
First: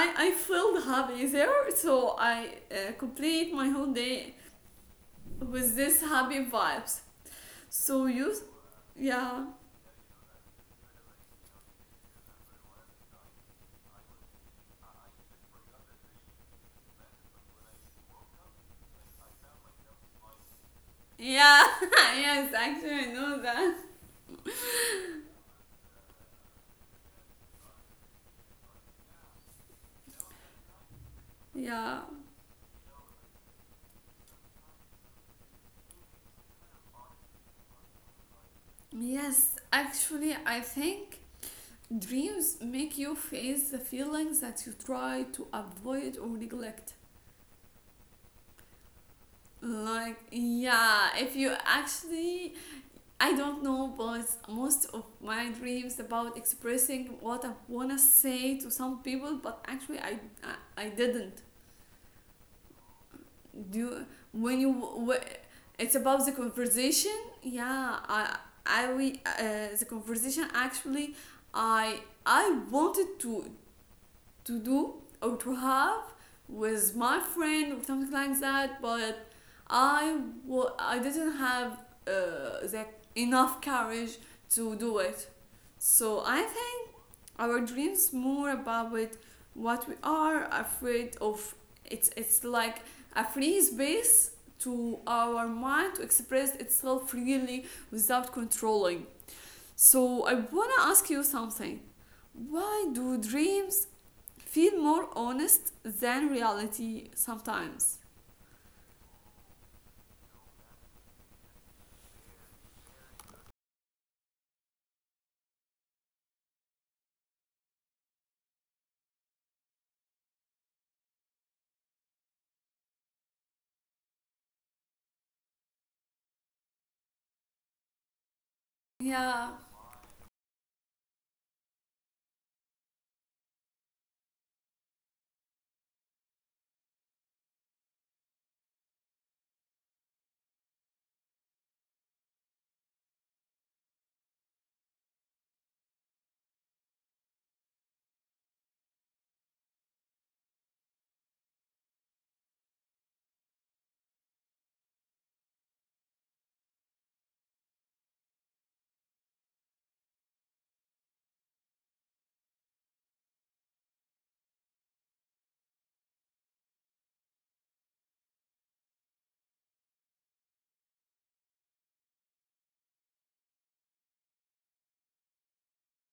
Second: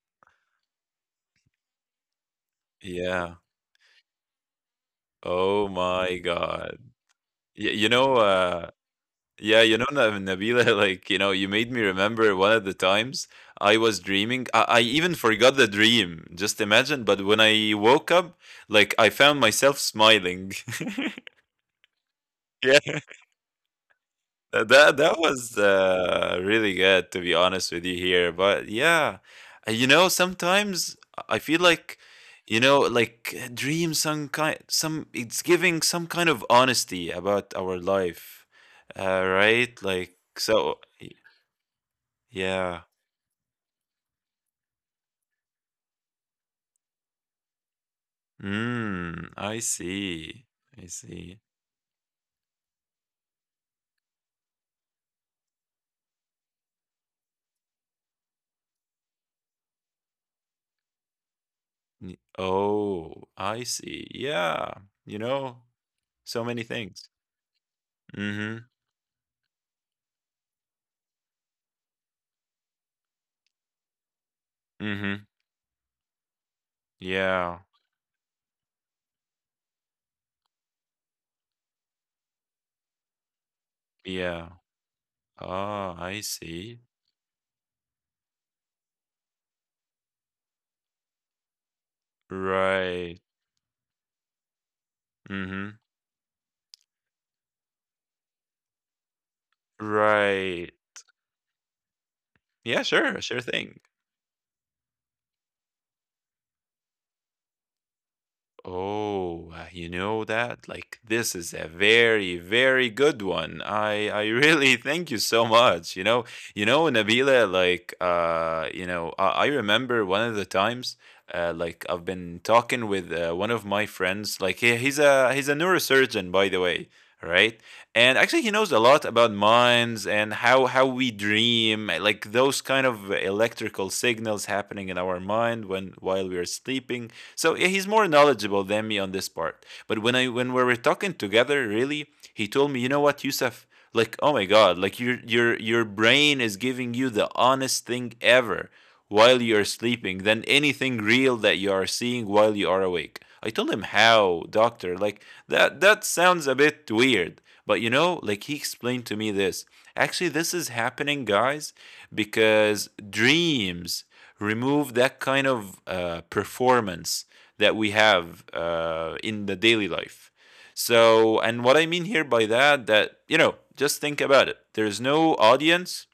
[SPEAKER 1] i I felt happy there, so I
[SPEAKER 2] Yeah.
[SPEAKER 1] complete my whole day
[SPEAKER 2] Oh
[SPEAKER 1] with this
[SPEAKER 2] my
[SPEAKER 1] happy
[SPEAKER 2] God.
[SPEAKER 1] vibes.
[SPEAKER 2] Y you
[SPEAKER 1] So
[SPEAKER 2] know,
[SPEAKER 1] you,
[SPEAKER 2] uh,
[SPEAKER 1] yeah,
[SPEAKER 2] yeah, you know, Nabila, like, you know, you made me remember one of the times I was dreaming. I even forgot the dream, just imagine. But when I woke up, like, I found myself smiling.
[SPEAKER 1] yeah, yes actually
[SPEAKER 2] Yeah.
[SPEAKER 1] I know that,
[SPEAKER 2] That that was really good to be honest with you here, but yeah, you know sometimes I feel like
[SPEAKER 1] yeah,
[SPEAKER 2] you know like dreams some kind some it's giving some kind of honesty about our life,
[SPEAKER 1] yes,
[SPEAKER 2] right? Like
[SPEAKER 1] actually, I
[SPEAKER 2] so,
[SPEAKER 1] think dreams make
[SPEAKER 2] yeah.
[SPEAKER 1] you face the feelings that you try to avoid or neglect.
[SPEAKER 2] Mm, I
[SPEAKER 1] Like,
[SPEAKER 2] see. I
[SPEAKER 1] yeah, if
[SPEAKER 2] see.
[SPEAKER 1] you actually, I don't know, but most of my dreams about expressing what I wanna say to some people, but actually, I didn't
[SPEAKER 2] Oh, I
[SPEAKER 1] do,
[SPEAKER 2] see.
[SPEAKER 1] when you
[SPEAKER 2] Yeah,
[SPEAKER 1] wh-
[SPEAKER 2] you know
[SPEAKER 1] it's about the
[SPEAKER 2] so many things.
[SPEAKER 1] conversation. Yeah,
[SPEAKER 2] Mm-hmm.
[SPEAKER 1] I we the conversation actually I I wanted to do
[SPEAKER 2] Mm-hmm.
[SPEAKER 1] or to have with my
[SPEAKER 2] Yeah.
[SPEAKER 1] friend or something like that, but I I didn't have the enough courage
[SPEAKER 2] Yeah.
[SPEAKER 1] to do it.
[SPEAKER 2] Oh, I
[SPEAKER 1] So I
[SPEAKER 2] see.
[SPEAKER 1] think our dreams more about it, what we are afraid of. It's like
[SPEAKER 2] Right.
[SPEAKER 1] a free space to our
[SPEAKER 2] Mhm.
[SPEAKER 1] mind to express itself freely without controlling. So I
[SPEAKER 2] Right.
[SPEAKER 1] wanna ask you something.
[SPEAKER 2] Yeah,
[SPEAKER 1] Why do
[SPEAKER 2] sure, sure thing.
[SPEAKER 1] dreams feel more honest than reality sometimes?
[SPEAKER 2] Oh, you know that? Like this is a very, very good one. I really thank you so much. You know, Nabila, like you know, I remember one of the times like I've been talking with one of my friends, like he's a he's a neurosurgeon by the way, right? And actually he knows a lot about
[SPEAKER 1] Yeah,
[SPEAKER 2] minds and how we dream, like those kind of electrical signals happening in our mind when while we are sleeping so yeah, he's more knowledgeable than me on this part. But when we were talking together, really, he told me, you know what, Yusuf, like oh my god, like your brain is giving you the honest thing ever while you are sleeping than anything real that you are seeing while you are awake. I told him how, doctor, like that that sounds a bit weird. But you know, like he explained to me this. Actually, this is happening, guys, because dreams remove that kind of performance that we have in the daily life. So, and what I mean here by that, that, you know, just think about it. There's no audience,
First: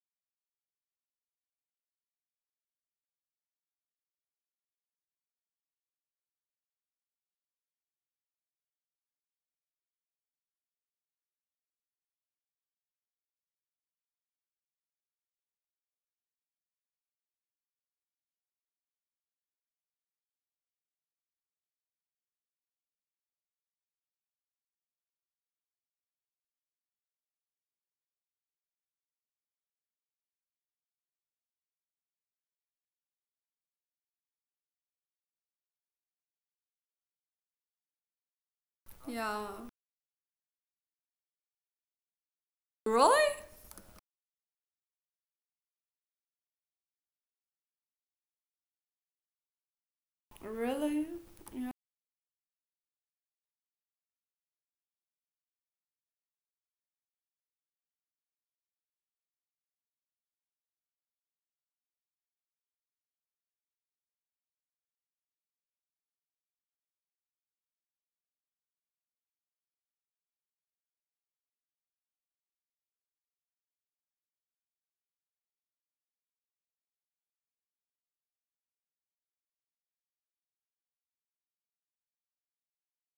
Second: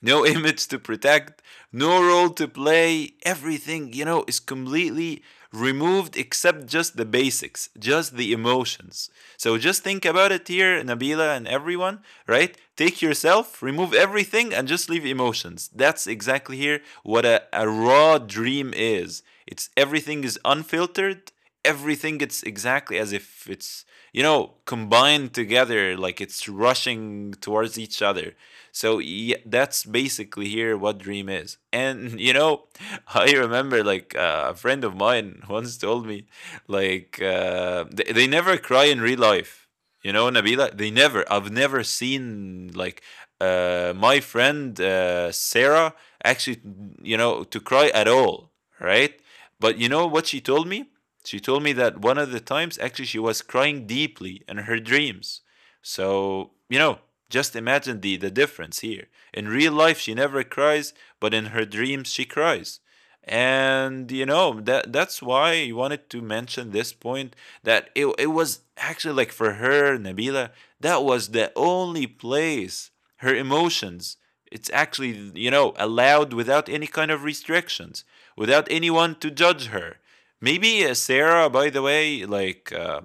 [SPEAKER 2] no image to protect, no role to play. Everything, you know, is completely removed except just the basics, just the emotions. So just think about it here, Nabila and everyone, right? Take yourself, remove everything, and just leave emotions. That's exactly here what a raw dream is. It's everything is unfiltered, everything it's exactly as if it's you know combined together like it's rushing towards each other so yeah, that's basically here what dream is. And you know, I remember like a friend of mine once told me like they never cry in real
[SPEAKER 1] yeah.
[SPEAKER 2] life. You know, Nabila, they never. I've never seen like
[SPEAKER 1] Really?
[SPEAKER 2] my friend Sarah actually, you know, to cry at all, right? But you know what she told me?
[SPEAKER 1] Really?
[SPEAKER 2] She told me
[SPEAKER 1] Yeah.
[SPEAKER 2] that one of the times actually she was crying deeply in her dreams. So, you know, just imagine the difference here. In real life, she never cries, but in her dreams, she cries. And you know that that's why I wanted to mention this point that it was actually like for her Nabila that was the only place her emotions it's actually you know allowed without any kind of restrictions without anyone to judge her maybe Sarah by the way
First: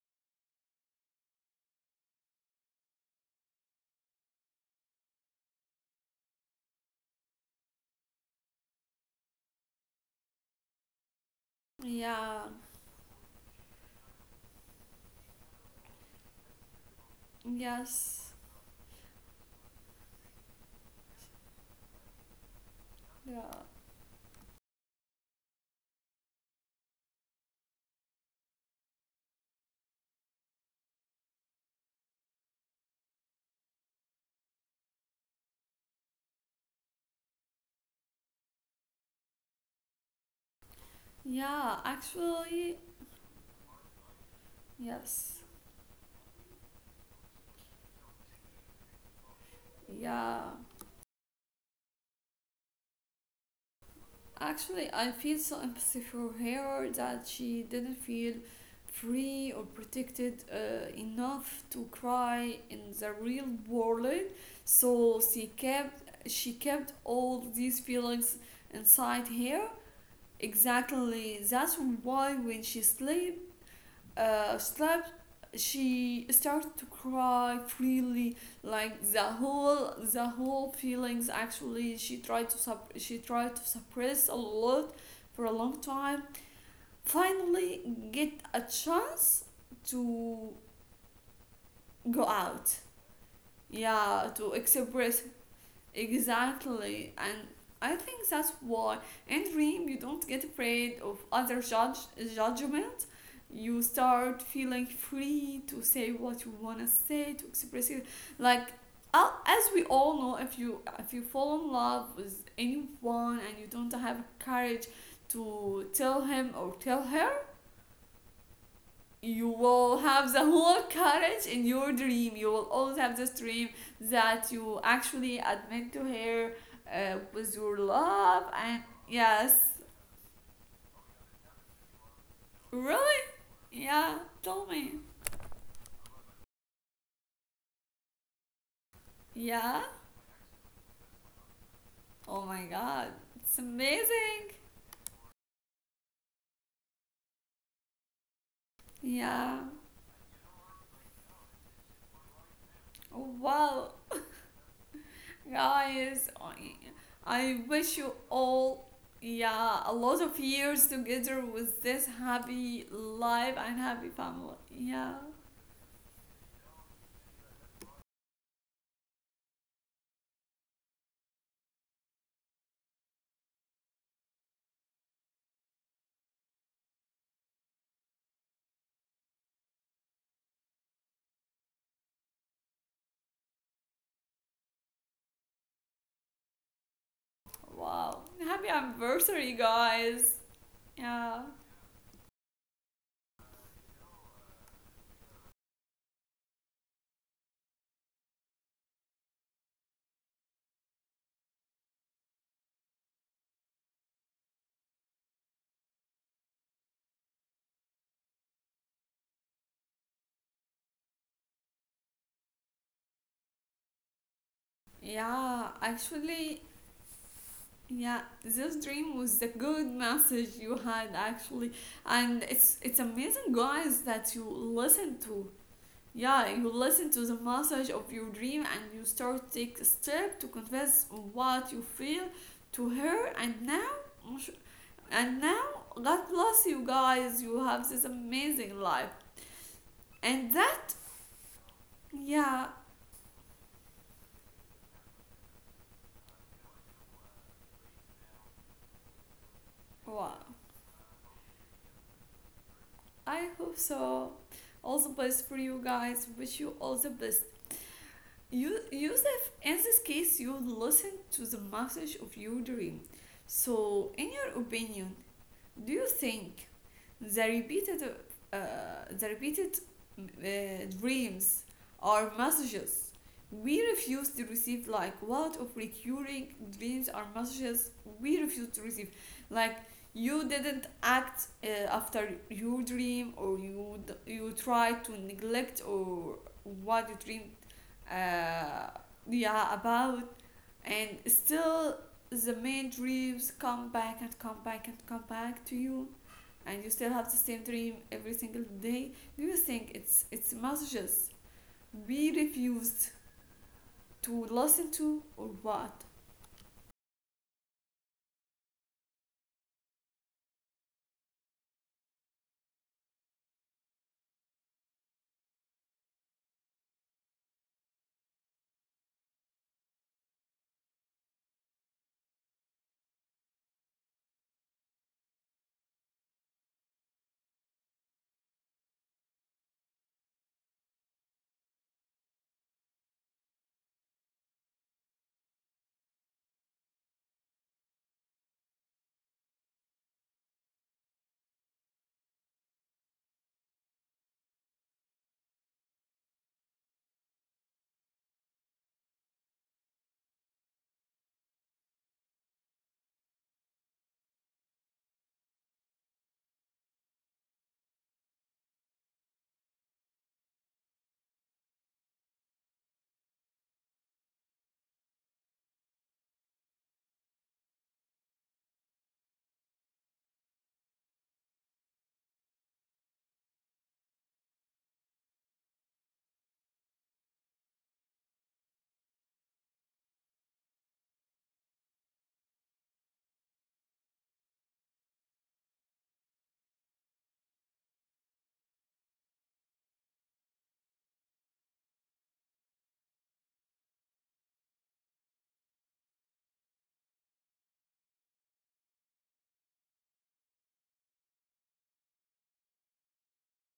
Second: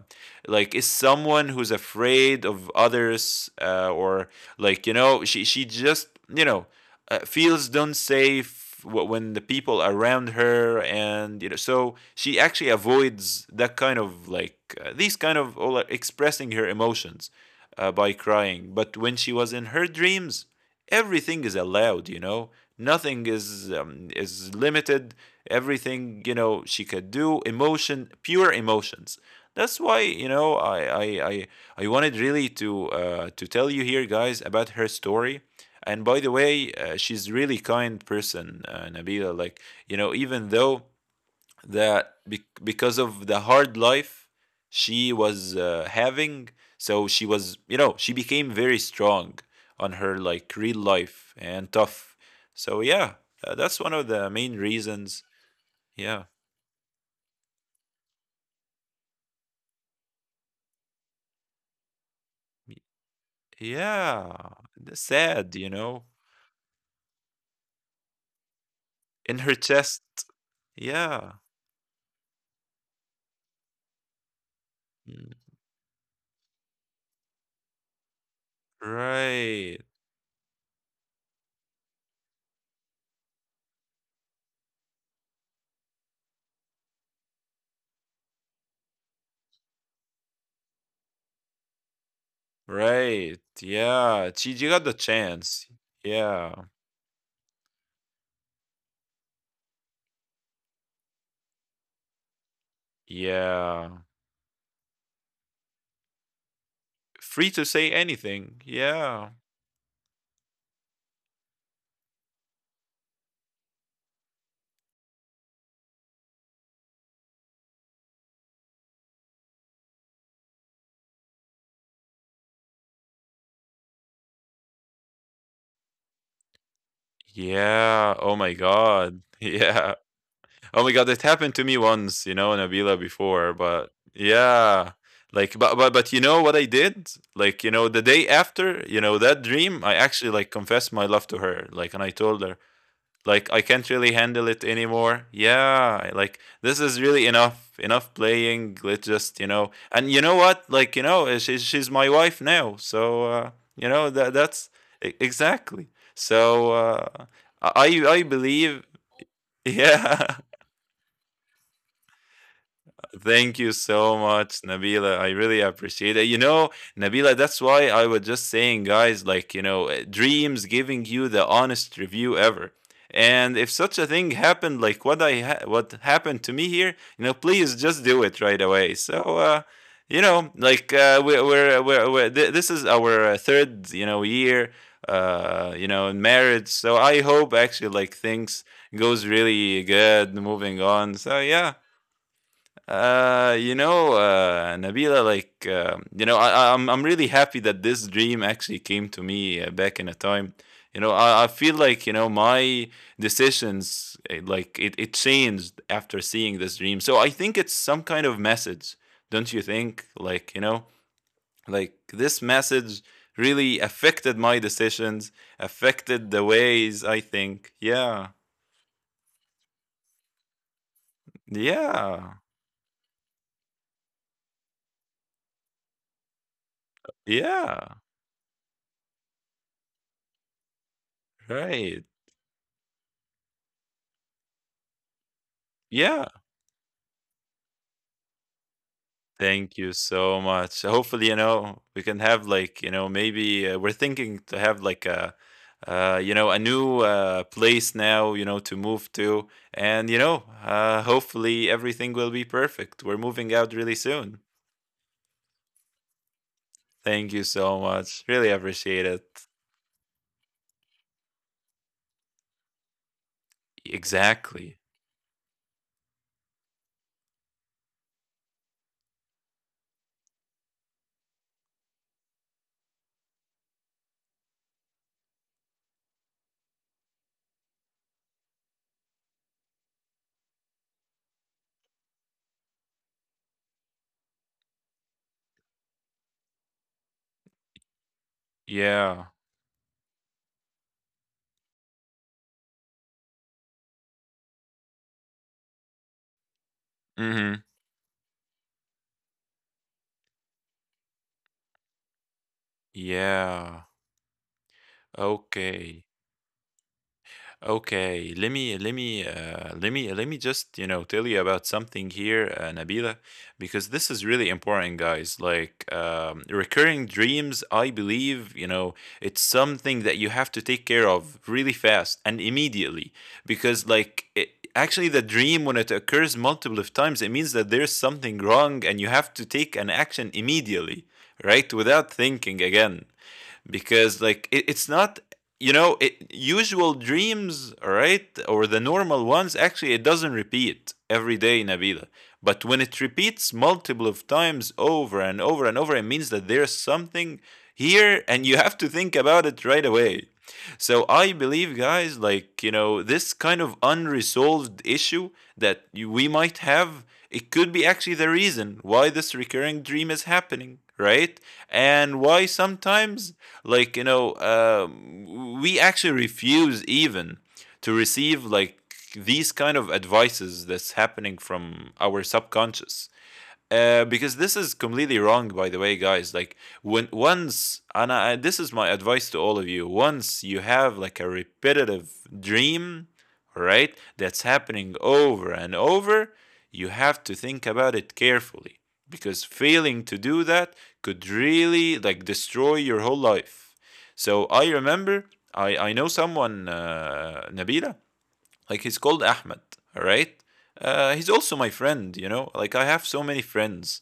[SPEAKER 2] like is someone who's afraid of others or like you know she just you know feels don't safe when the people around her and you know so she
[SPEAKER 1] Yeah.
[SPEAKER 2] actually avoids that kind of like these kind of all expressing her emotions by
[SPEAKER 1] Yes.
[SPEAKER 2] crying but when she was in her dreams everything is allowed you know nothing
[SPEAKER 1] Yeah.
[SPEAKER 2] is is limited everything you know she could do emotion pure emotions that's why you know I wanted really to tell you here, guys, about her story. And by the way, she's really kind person, Nabila. Like you know, even though
[SPEAKER 1] Yeah,
[SPEAKER 2] that
[SPEAKER 1] actually,
[SPEAKER 2] because of the hard life she
[SPEAKER 1] yes.
[SPEAKER 2] was having, so she was you know she became very strong on her
[SPEAKER 1] Yeah.
[SPEAKER 2] like real life and tough. So yeah, that's one of the main
[SPEAKER 1] Actually, I
[SPEAKER 2] reasons.
[SPEAKER 1] feel so empathy
[SPEAKER 2] Yeah,
[SPEAKER 1] for her that she didn't feel free or protected enough to cry in the real world.
[SPEAKER 2] yeah, that's
[SPEAKER 1] So
[SPEAKER 2] sad, you know.
[SPEAKER 1] she kept all these feelings inside
[SPEAKER 2] In her
[SPEAKER 1] her.
[SPEAKER 2] chest. Yeah.
[SPEAKER 1] Exactly. That's why when she sleep, slept,
[SPEAKER 2] Mm.
[SPEAKER 1] she started to cry freely, like the
[SPEAKER 2] Right.
[SPEAKER 1] whole the whole feelings. Actually, she tried to suppress a lot for a long time. Finally, get a chance to go out.
[SPEAKER 2] Right. Yeah.
[SPEAKER 1] Yeah, to
[SPEAKER 2] She got the
[SPEAKER 1] express.
[SPEAKER 2] chance. Yeah.
[SPEAKER 1] Exactly. And I think that's why in dream you don't get afraid of other judge judgment.
[SPEAKER 2] Yeah.
[SPEAKER 1] You start feeling free to say what you wanna
[SPEAKER 2] Free
[SPEAKER 1] say,
[SPEAKER 2] to
[SPEAKER 1] to
[SPEAKER 2] say
[SPEAKER 1] express it.
[SPEAKER 2] anything.
[SPEAKER 1] Like
[SPEAKER 2] Yeah.
[SPEAKER 1] as we all know, if you fall in love with anyone and you don't have courage to tell him or tell her, you will have the whole courage in your dream. You will always have this dream that you actually admit to her with your
[SPEAKER 2] Yeah. Oh my
[SPEAKER 1] love, and
[SPEAKER 2] God.
[SPEAKER 1] yes,
[SPEAKER 2] Yeah. Oh my God. It happened to me once, you know, Nabila
[SPEAKER 1] really.
[SPEAKER 2] before, but
[SPEAKER 1] Yeah, tell
[SPEAKER 2] yeah.
[SPEAKER 1] me.
[SPEAKER 2] Like, but you know what I did? Like, you know, the day after, you know, that dream,
[SPEAKER 1] Yeah,
[SPEAKER 2] I actually like confessed my love to her. Like, and I told
[SPEAKER 1] oh
[SPEAKER 2] her,
[SPEAKER 1] my god,
[SPEAKER 2] like I
[SPEAKER 1] it's
[SPEAKER 2] can't really handle
[SPEAKER 1] amazing.
[SPEAKER 2] it anymore. Yeah, like this is really enough, enough playing. Let's just you
[SPEAKER 1] Yeah.
[SPEAKER 2] know, and you know what, like you know, she's my wife now, so you
[SPEAKER 1] Wow.
[SPEAKER 2] know that that's exactly.
[SPEAKER 1] guys
[SPEAKER 2] So
[SPEAKER 1] i, I wish you
[SPEAKER 2] I believe,
[SPEAKER 1] all, yeah, a lot
[SPEAKER 2] yeah,
[SPEAKER 1] of years together with this happy
[SPEAKER 2] thank
[SPEAKER 1] life
[SPEAKER 2] you
[SPEAKER 1] and happy
[SPEAKER 2] so much,
[SPEAKER 1] family.
[SPEAKER 2] Nabila.
[SPEAKER 1] Yeah.
[SPEAKER 2] I really appreciate it. You know, Nabila, that's why I was just saying, guys, like, you know, dreams giving you the honest review ever. And if such a thing happened, like what I what happened to me here, you know, please just do it right away. So, you know, like this is our third, you know, year, you know, in marriage. So I hope actually like
[SPEAKER 1] Wow,
[SPEAKER 2] things
[SPEAKER 1] happy
[SPEAKER 2] goes
[SPEAKER 1] anniversary,
[SPEAKER 2] really good
[SPEAKER 1] guys!
[SPEAKER 2] moving on. So
[SPEAKER 1] Yeah,
[SPEAKER 2] yeah, you know, Nabila, like, you know, I'm really happy that this dream actually came to me back in a time. You know, I feel like, you know, my decisions, eh, like, it changed after seeing this dream. So I think it's some kind of message, don't you think? Like, you know, like this message really affected my decisions,
[SPEAKER 1] yeah,
[SPEAKER 2] affected the
[SPEAKER 1] actually,
[SPEAKER 2] ways I think.
[SPEAKER 1] yeah,
[SPEAKER 2] Yeah.
[SPEAKER 1] this dream was the good message you had, actually,
[SPEAKER 2] Yeah.
[SPEAKER 1] and it's amazing, guys, that you listen to. Yeah, you listen to the message
[SPEAKER 2] Yeah.
[SPEAKER 1] of your dream and you start take a step to confess what you
[SPEAKER 2] Right.
[SPEAKER 1] feel to her, and now,
[SPEAKER 2] Yeah.
[SPEAKER 1] God bless you guys. You have this amazing life,
[SPEAKER 2] Thank you so
[SPEAKER 1] and
[SPEAKER 2] much.
[SPEAKER 1] that,
[SPEAKER 2] Hopefully, you know, we can have
[SPEAKER 1] yeah,
[SPEAKER 2] like, you know, maybe we're thinking to have like a, you know, a new place now, you know, to move to. And, you
[SPEAKER 1] wow.
[SPEAKER 2] know, hopefully everything will be perfect. We're moving
[SPEAKER 1] I
[SPEAKER 2] out
[SPEAKER 1] hope
[SPEAKER 2] really
[SPEAKER 1] so.
[SPEAKER 2] soon.
[SPEAKER 1] All the best for you guys. Wish you all the
[SPEAKER 2] Thank you
[SPEAKER 1] best.
[SPEAKER 2] so much. Really
[SPEAKER 1] You,
[SPEAKER 2] appreciate it.
[SPEAKER 1] Yusuf, in this case, you listen to the message of your dream. So, in your
[SPEAKER 2] Exactly.
[SPEAKER 1] opinion, do you think the repeated, uh, the repeated dreams are messages we refuse to receive? Like, what of recurring dreams are messages we refuse to receive? Like, you didn't act after your dream, or you try to neglect or what you dreamed, uh,
[SPEAKER 2] Yeah.
[SPEAKER 1] yeah, about, and still the main dreams come back and come back and come back to you, and you still have the
[SPEAKER 2] Mm-hmm.
[SPEAKER 1] same dream every single day. Do you think it's messages we refused
[SPEAKER 2] Yeah.
[SPEAKER 1] to listen to or
[SPEAKER 2] Okay.
[SPEAKER 1] what?
[SPEAKER 2] Okay, let me let me let me let me just you know tell you about something here, Nabila, because this is really important, guys. Like recurring dreams, I believe it's something that you have to take care of really fast and immediately, because actually the dream when it occurs multiple of times, it means that there's something wrong and you have to take an action immediately, right? Without thinking again because it's not usual dreams, all right, or the normal ones. Actually it doesn't repeat every day, Nabila, but when it repeats multiple of times over and over and over, it means that there's something here and you have to think about it right away. So I believe, guys, like this kind of unresolved issue that we might have, it could be actually the reason why this recurring dream is happening, right? And why sometimes, like we actually refuse even to receive like these kind of advices that's happening from our subconscious, because this is completely wrong, by the way, guys. Like when once, and I, this is my advice to all of you: once you have like a repetitive dream, right, that's happening over and over, you have to think about it carefully, because failing to do that could really like destroy your whole life. So I remember I know someone, Nabila, like he's called Ahmed, all right? He's also my friend, you know? Like I have so many friends.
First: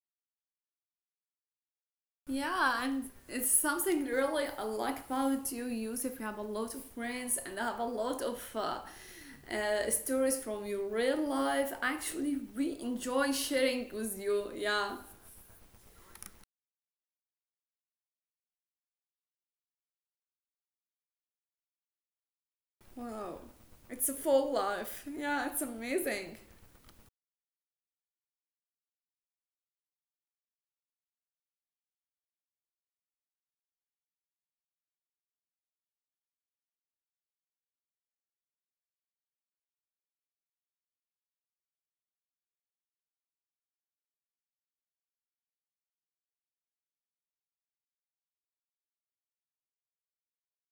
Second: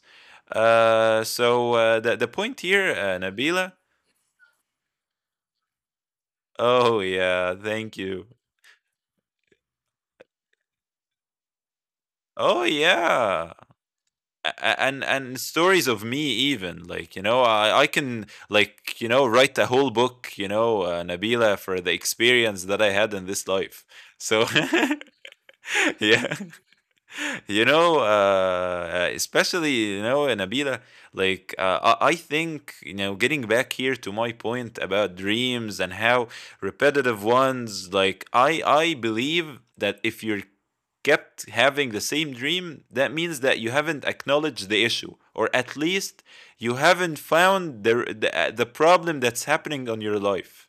[SPEAKER 2] The point
[SPEAKER 1] Yeah,
[SPEAKER 2] here,
[SPEAKER 1] and it's
[SPEAKER 2] Nabila.
[SPEAKER 1] something really I like about you, Yusuf. You have a lot of
[SPEAKER 2] Oh,
[SPEAKER 1] friends
[SPEAKER 2] yeah,
[SPEAKER 1] and have a
[SPEAKER 2] thank
[SPEAKER 1] lot
[SPEAKER 2] you.
[SPEAKER 1] of stories from your real life. Actually,
[SPEAKER 2] Oh,
[SPEAKER 1] we enjoy
[SPEAKER 2] yeah.
[SPEAKER 1] sharing with you.
[SPEAKER 2] A- a-
[SPEAKER 1] Yeah,
[SPEAKER 2] And and stories of me even, like I can like write a whole book, you know, Nabila, for the experience that I had in
[SPEAKER 1] wow,
[SPEAKER 2] this life.
[SPEAKER 1] it's a
[SPEAKER 2] So
[SPEAKER 1] full life. Yeah, it's
[SPEAKER 2] yeah.
[SPEAKER 1] amazing.
[SPEAKER 2] You know, especially you know, Nabila, like I think, you know, getting back here to my point about dreams and how repetitive ones, like I believe that if you're kept having the same dream, that means that you haven't acknowledged the issue, or at least you haven't found the problem that's happening on your life.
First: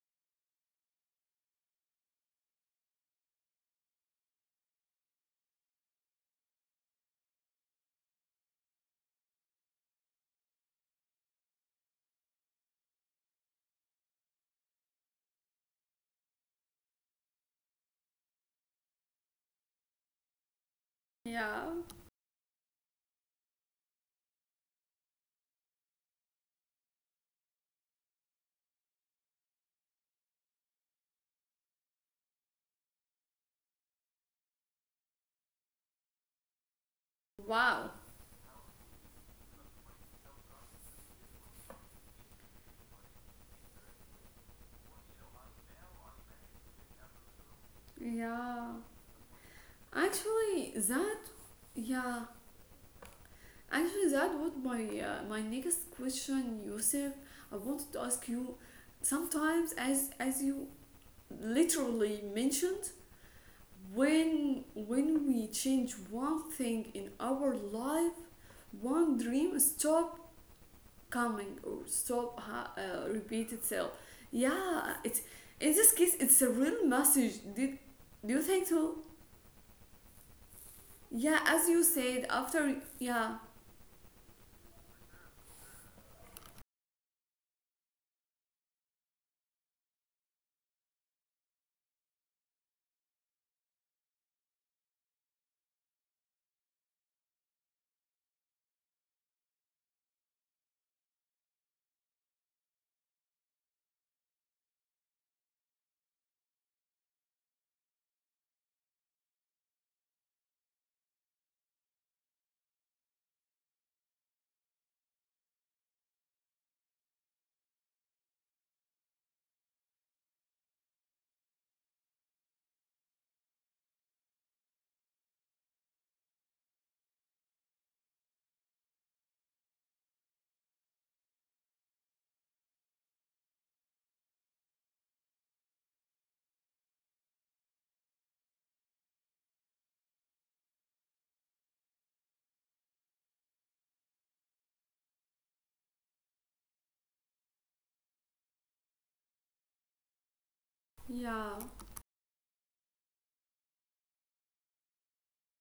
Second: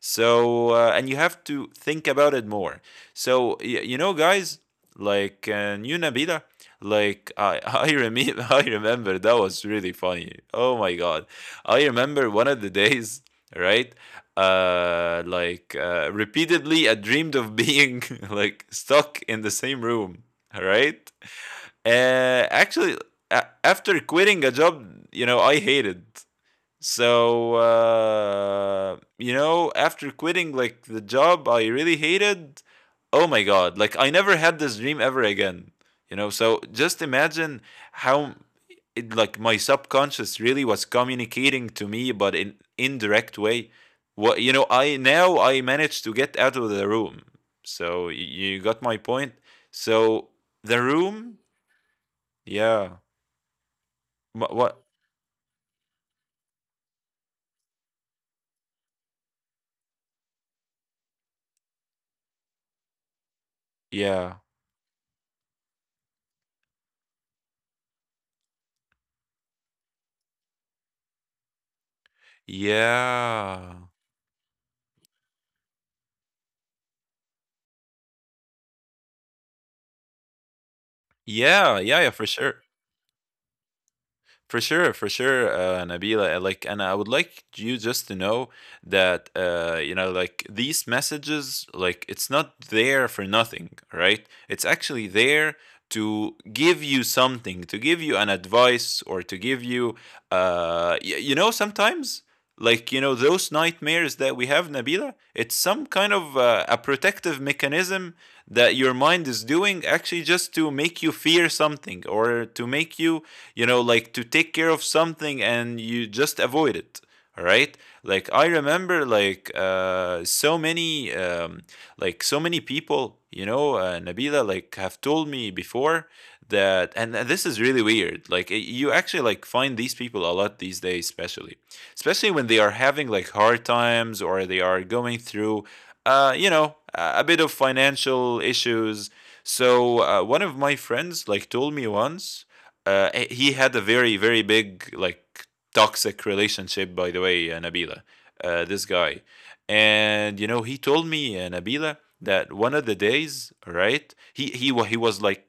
[SPEAKER 2] So and you have to think about it more. So you know, guys, like you, Nabila, like I remember, I remember that was really funny. Oh my god, I remember one of the days, right? Repeatedly I dreamed of being like stuck in the same room, right?
[SPEAKER 1] Yeah.
[SPEAKER 2] Actually after quitting a job I hated. So, after quitting like the job I really hated, oh my God, like I never had this dream ever again. You know, so just imagine
[SPEAKER 1] Wow.
[SPEAKER 2] how it, like my subconscious really was communicating to me, but in indirect way. What you know, I managed to get out of the room. So you
[SPEAKER 1] Yeah.
[SPEAKER 2] got my point. So
[SPEAKER 1] Actually,
[SPEAKER 2] the
[SPEAKER 1] that
[SPEAKER 2] room,
[SPEAKER 1] yeah.
[SPEAKER 2] yeah.
[SPEAKER 1] Actually, that was
[SPEAKER 2] What? What?
[SPEAKER 1] my my next question, Yusuf. I wanted to ask you. Sometimes, as you literally mentioned,
[SPEAKER 2] Yeah.
[SPEAKER 1] when we change one thing in our life, one dream stop coming or repeat itself.
[SPEAKER 2] Yeah.
[SPEAKER 1] Yeah. It's, in this case, it's a real message. Did Do you think so? Yeah, as you
[SPEAKER 2] Yeah, yeah, yeah,
[SPEAKER 1] said,
[SPEAKER 2] for sure.
[SPEAKER 1] after, yeah,
[SPEAKER 2] For sure, for sure, Nabila. Like, and I would like you just to know that, you know, like these messages, like it's not there for nothing, right? It's actually there to give you something, to give you an advice, or to give you, you know, sometimes, like you know, those nightmares that we have, Nabila. It's some kind of a protective mechanism that your mind is doing, actually, just to make you fear something or to make you, you know, like to take care of something and you just avoid it, all right? Like I remember, like so many, like so many people, you know, Nabila, like have told me before that. And this is really weird, like you actually like find these people a lot these days, especially especially when they are having like hard times or they are going through you know a bit of financial issues. So one of my friends like told me once, he had a very very big like toxic relationship, by the way, Nabila, this guy. And you know he told me,
[SPEAKER 1] yeah.
[SPEAKER 2] Nabila, that one of the days, right, he was like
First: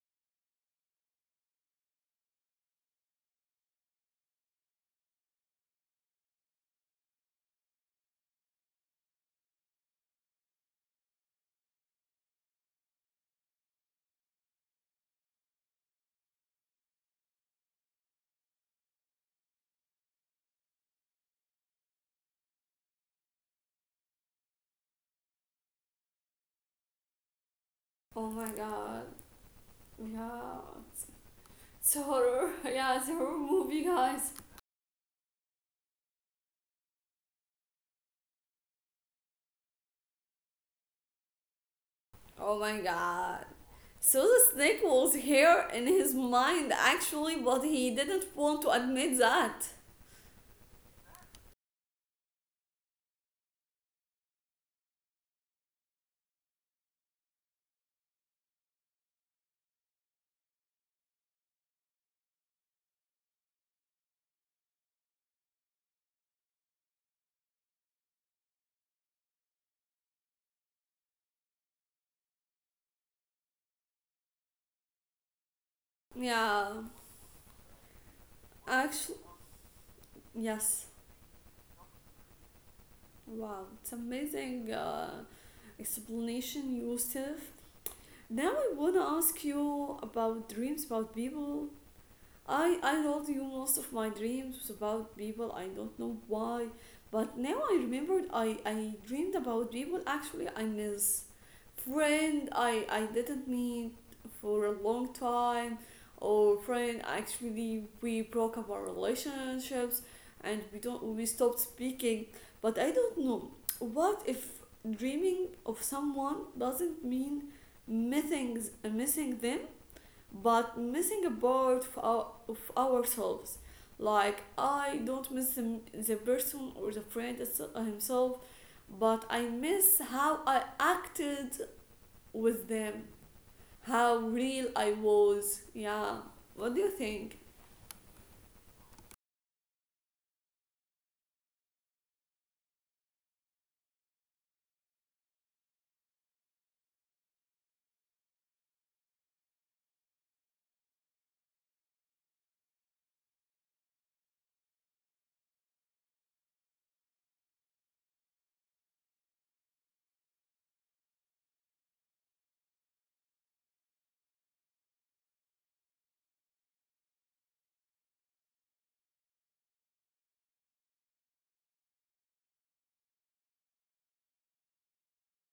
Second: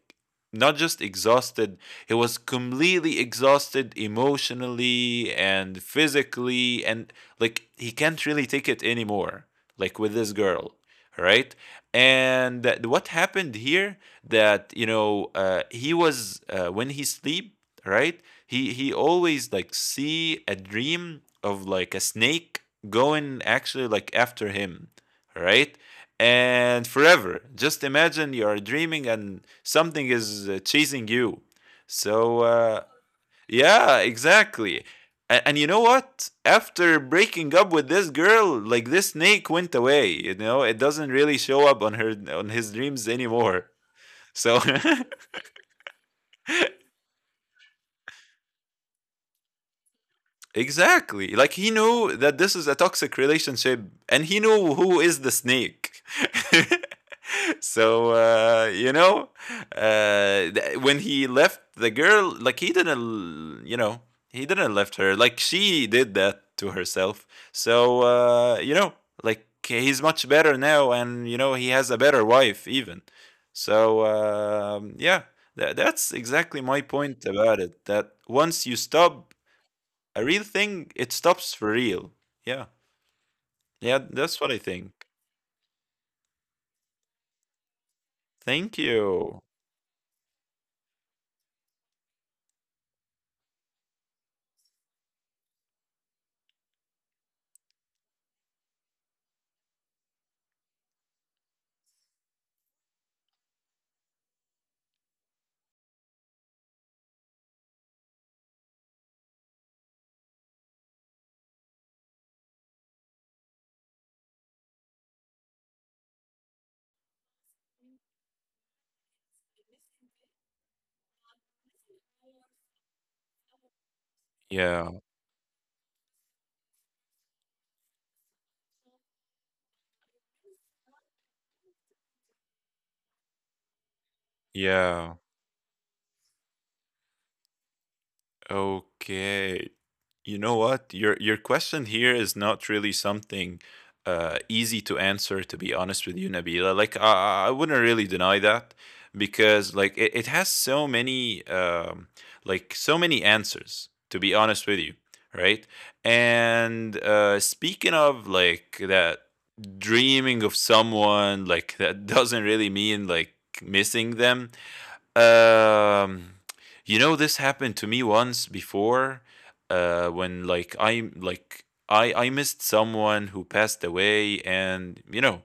[SPEAKER 2] not just exhausted, he was completely exhausted emotionally and physically, and like he can't really take it anymore, like with this girl, right? And what happened here that you know he was when he sleep, right, he always like see a dream of like a snake going actually like after him, right? And forever, just
[SPEAKER 1] Oh
[SPEAKER 2] imagine you
[SPEAKER 1] my
[SPEAKER 2] are
[SPEAKER 1] god,
[SPEAKER 2] dreaming and something is
[SPEAKER 1] yeah.
[SPEAKER 2] chasing you.
[SPEAKER 1] It's
[SPEAKER 2] So
[SPEAKER 1] horror. Yeah, it's a horror movie,
[SPEAKER 2] yeah,
[SPEAKER 1] guys.
[SPEAKER 2] exactly. And you know what, after breaking up with this girl, like this snake went away, you know, it doesn't really show up on her on
[SPEAKER 1] Oh
[SPEAKER 2] his
[SPEAKER 1] my
[SPEAKER 2] dreams
[SPEAKER 1] god.
[SPEAKER 2] anymore.
[SPEAKER 1] So the
[SPEAKER 2] So
[SPEAKER 1] snake was here in his mind actually, but he didn't want to admit that.
[SPEAKER 2] exactly, like he knew that this is a toxic relationship, and he knew who is the snake. So you know, when he left the girl, like he didn't, you know, he didn't left her. Like she did that to herself. So you know, like he's much better now, and you know he has a better wife even. So yeah, that's exactly my
[SPEAKER 1] Yeah,
[SPEAKER 2] point about it. That once you
[SPEAKER 1] actually,
[SPEAKER 2] stop. A real thing,
[SPEAKER 1] yes.
[SPEAKER 2] it stops for real. Yeah.
[SPEAKER 1] Wow,
[SPEAKER 2] Yeah,
[SPEAKER 1] it's
[SPEAKER 2] that's what I
[SPEAKER 1] amazing
[SPEAKER 2] think.
[SPEAKER 1] explanation, Yusuf. Now
[SPEAKER 2] Thank
[SPEAKER 1] I wanna
[SPEAKER 2] you.
[SPEAKER 1] ask you about dreams about people. I told you most of my dreams was about people. I don't know why, but now I remembered. I dreamed about people. Actually, I miss friend. I didn't meet for a long time, or friend. Actually, we broke up our relationships, and we don't we stopped speaking. But I don't know what if dreaming of someone doesn't mean missing them, but missing a part of, our, of ourselves. Like
[SPEAKER 2] Yeah.
[SPEAKER 1] I don't miss the person or the friend himself, but I miss how I acted with them, how real I
[SPEAKER 2] Yeah.
[SPEAKER 1] was. Yeah. What do you think?
[SPEAKER 2] Okay. You know what? Your question here is not really something easy to answer, to be honest with you, Nabila. Like I wouldn't really deny that, because it has so many, like so many answers, to be honest with you, right? And speaking of like that, dreaming of someone, like that doesn't really mean like missing them. Um, you know, this happened to me once before, when I missed someone who passed away, and you know,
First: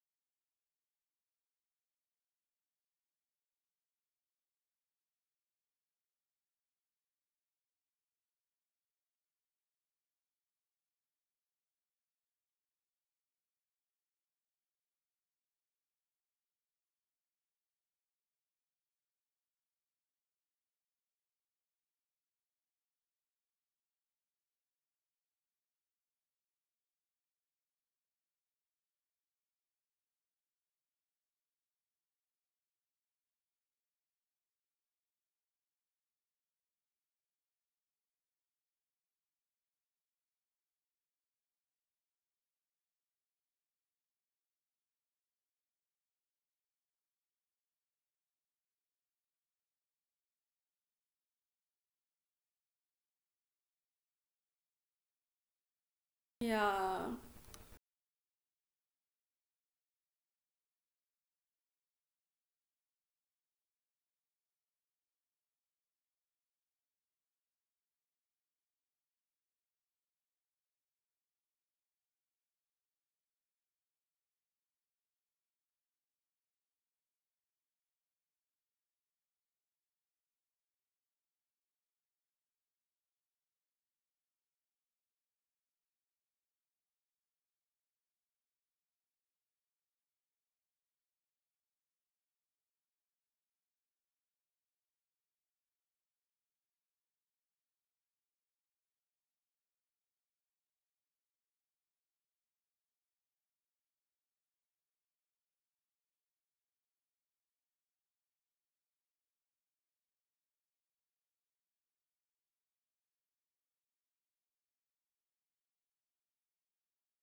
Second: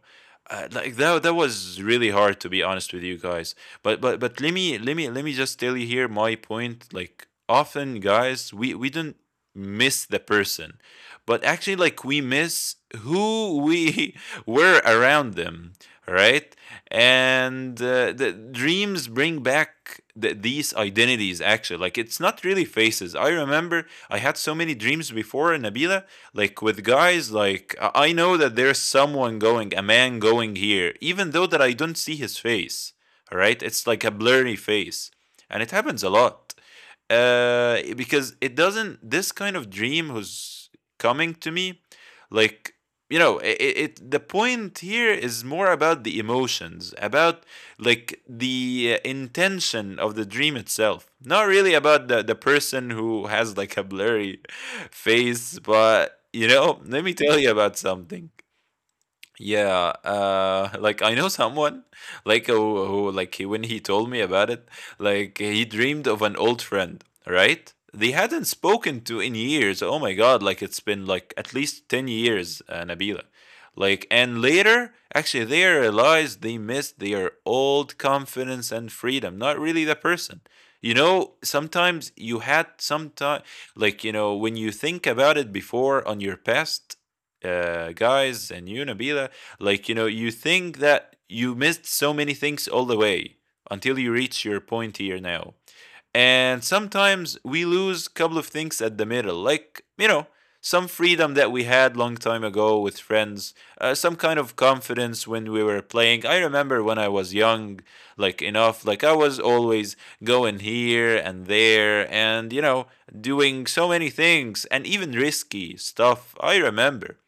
[SPEAKER 2] like that that was really hard, to be honest with you guys. But let me just tell you here my point. Like often, guys, we don't miss the person, but actually, like we miss who we were around them. Right? and The dreams bring back these identities, actually. Like it's not really faces. I remember I had so many dreams before, Nabila, like with guys, like I know that there's someone going, a man going here, even though that I don't see his face, all right? It's like a blurry face. And it happens a lot, uh because it doesn't, this kind of dream who's coming to me, like you know, it, the point here is more about the emotions, about like the intention of the dream itself, not really about the person who has like a blurry face. But you know,
[SPEAKER 1] Yeah.
[SPEAKER 2] let me tell you about something. Yeah, like I know someone, like when he told me about it, like he dreamed of an old friend, right? They hadn't spoken to in years. Oh my God, like it's been like at least 10 years, Nabila. Like, and later, actually, they realized they missed their old confidence and freedom, not really the person. You know, sometimes you had sometime, like, you know, when you think about it before on your past, guys, and you, Nabila, like, you know, you think that you missed so many things all the way until you reach your point here now. And sometimes we lose a couple of things at the middle, like, you know, some freedom that we had long time ago with friends, some kind of confidence when we were playing. I remember when I was young, like enough, like I was always going here and there and, you know, doing so many things and even risky stuff. I remember.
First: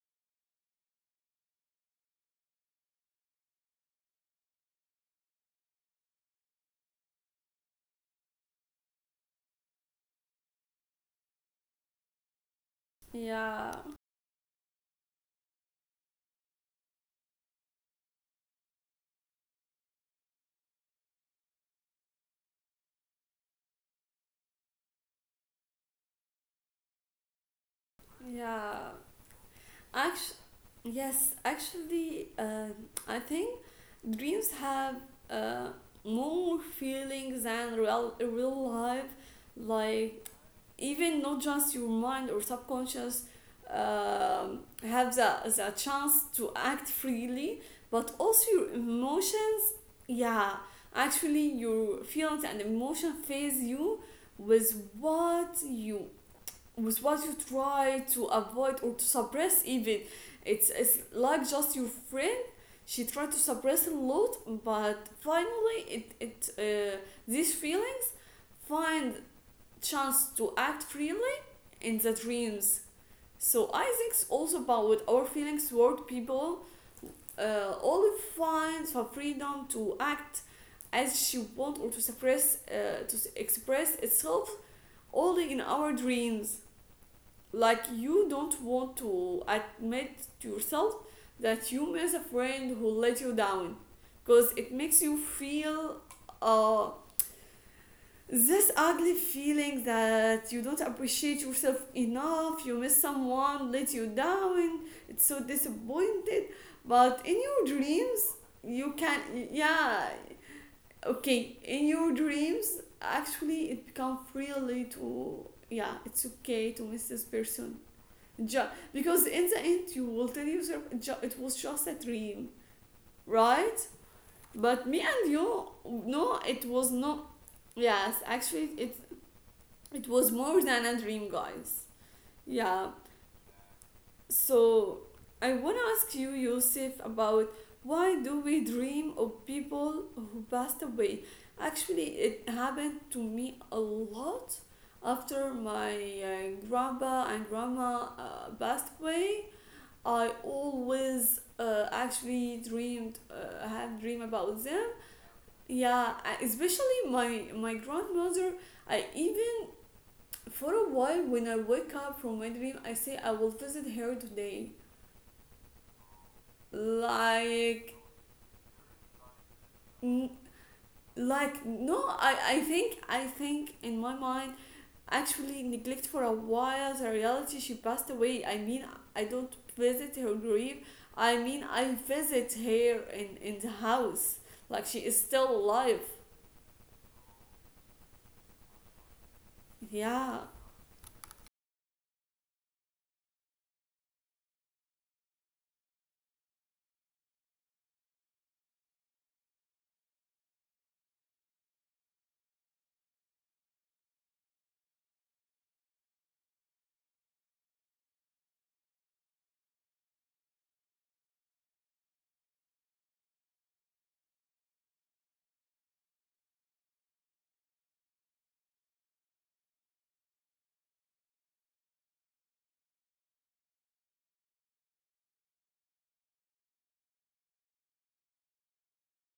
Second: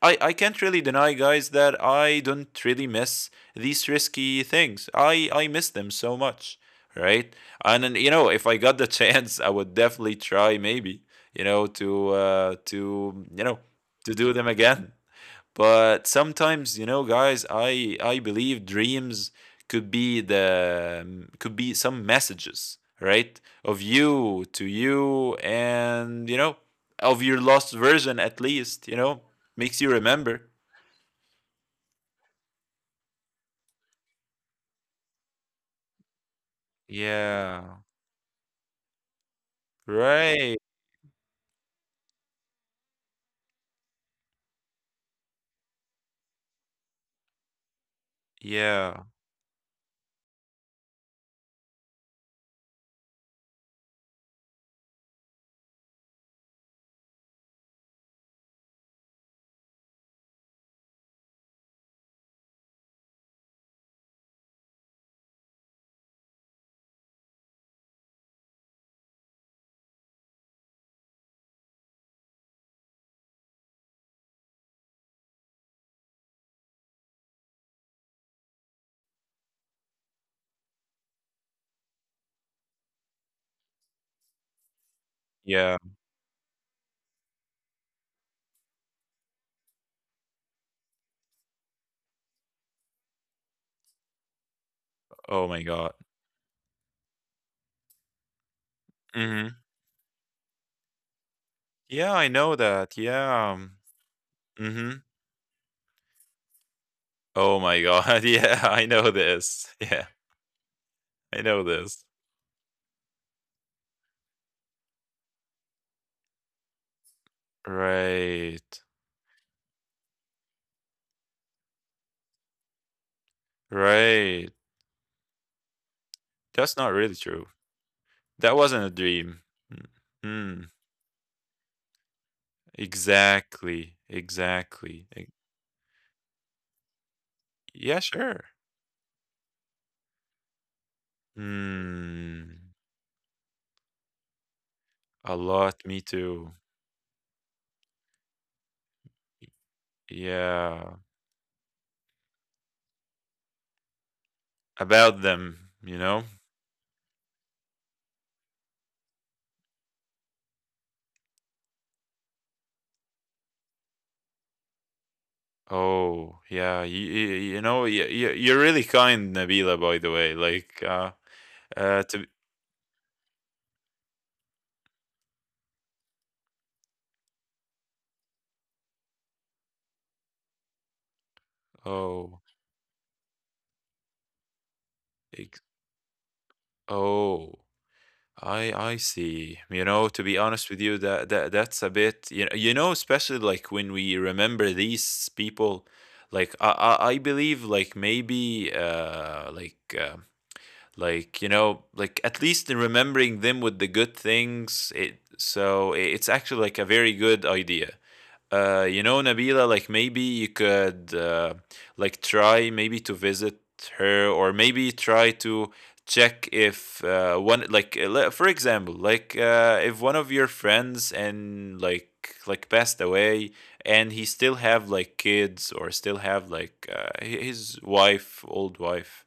[SPEAKER 2] I can't really deny, guys, that I don't really miss these risky things. I miss them so much, right? And then, you know, if I got the chance, I would definitely try, maybe, you know, to, you know,
[SPEAKER 1] Yeah.
[SPEAKER 2] to do them again. But sometimes, you know, guys, I believe dreams could be the, could be some messages, right? Of you to you, and, you know, of your lost version, at least,
[SPEAKER 1] Yeah.
[SPEAKER 2] you know, makes you
[SPEAKER 1] Actually,
[SPEAKER 2] remember.
[SPEAKER 1] yes. Actually, I think dreams have, uh, more feelings than
[SPEAKER 2] Yeah.
[SPEAKER 1] real life, like,
[SPEAKER 2] Right.
[SPEAKER 1] even not just your mind or subconscious, have the chance to act freely, but also your
[SPEAKER 2] Yeah.
[SPEAKER 1] emotions. Yeah, actually, your feelings and emotion phase you with what you, with what you try to avoid or to suppress even. It's like just your friend, she tried to suppress a lot, but finally it, it these feelings find chance to act freely in the dreams. So I think it's also about what our feelings toward people. Olive finds her freedom to act as she wants or to suppress, to express itself only in
[SPEAKER 2] Yeah.
[SPEAKER 1] our dreams. Like you don't want to admit to yourself that you miss a friend who let you down, because it makes you
[SPEAKER 2] Oh my god.
[SPEAKER 1] feel uh, this ugly
[SPEAKER 2] Mhm.
[SPEAKER 1] feeling that you don't appreciate yourself
[SPEAKER 2] Yeah, I know
[SPEAKER 1] enough, you
[SPEAKER 2] that.
[SPEAKER 1] miss
[SPEAKER 2] Yeah.
[SPEAKER 1] someone, let you
[SPEAKER 2] Mhm.
[SPEAKER 1] down, it's so disappointed. But
[SPEAKER 2] Oh
[SPEAKER 1] in
[SPEAKER 2] my
[SPEAKER 1] your
[SPEAKER 2] god.
[SPEAKER 1] dreams,
[SPEAKER 2] Yeah, I know
[SPEAKER 1] you can,
[SPEAKER 2] this. Yeah.
[SPEAKER 1] yeah,
[SPEAKER 2] I know
[SPEAKER 1] okay,
[SPEAKER 2] this.
[SPEAKER 1] in your dreams, actually, it becomes really to, yeah, it's okay to miss this person.
[SPEAKER 2] Right.
[SPEAKER 1] Because in the end, you will tell yourself it was just a dream, right?
[SPEAKER 2] Right.
[SPEAKER 1] But me and you, no, it
[SPEAKER 2] That's not
[SPEAKER 1] was
[SPEAKER 2] really
[SPEAKER 1] not.
[SPEAKER 2] true.
[SPEAKER 1] Yes,
[SPEAKER 2] That
[SPEAKER 1] actually,
[SPEAKER 2] wasn't a
[SPEAKER 1] it
[SPEAKER 2] dream. Mm,
[SPEAKER 1] it was more
[SPEAKER 2] mm,
[SPEAKER 1] than a dream, guys. Yeah.
[SPEAKER 2] exactly. Exactly.
[SPEAKER 1] So
[SPEAKER 2] E-
[SPEAKER 1] I want to ask you, Yusuf, about
[SPEAKER 2] Yeah,
[SPEAKER 1] why
[SPEAKER 2] sure.
[SPEAKER 1] do we dream of people who passed away? Actually, it
[SPEAKER 2] Mm,
[SPEAKER 1] happened to me a lot
[SPEAKER 2] a
[SPEAKER 1] after
[SPEAKER 2] lot.
[SPEAKER 1] my
[SPEAKER 2] Me too.
[SPEAKER 1] grandpa and grandma passed away. I
[SPEAKER 2] Yeah.
[SPEAKER 1] always actually had dream about them.
[SPEAKER 2] About them, you
[SPEAKER 1] Yeah,
[SPEAKER 2] know?
[SPEAKER 1] I- especially my grandmother. I even for a while, when I wake up from my dream, I say I will visit her today.
[SPEAKER 2] Oh, yeah.
[SPEAKER 1] Like,
[SPEAKER 2] You're really kind, Nabila, by the way. Like,
[SPEAKER 1] like
[SPEAKER 2] uh,
[SPEAKER 1] no,
[SPEAKER 2] to,
[SPEAKER 1] I think in my mind, actually neglect for a while the reality she passed away. I mean, I don't visit her grave. I mean, I
[SPEAKER 2] oh,
[SPEAKER 1] visit her in the house. Like she is still
[SPEAKER 2] ex-
[SPEAKER 1] alive.
[SPEAKER 2] oh. I see. To be
[SPEAKER 1] Yeah,
[SPEAKER 2] honest with you, that's a bit, especially like when we remember these people, like I believe, like maybe like like, at least in remembering them with the good things, it, so it's actually like a very good idea. You know, Nabila, like maybe you could, like try maybe to visit her, or maybe try to check if, one, like le- for example like if one of your friends, and like passed away, and he still have like kids, or still have like, his wife, old wife,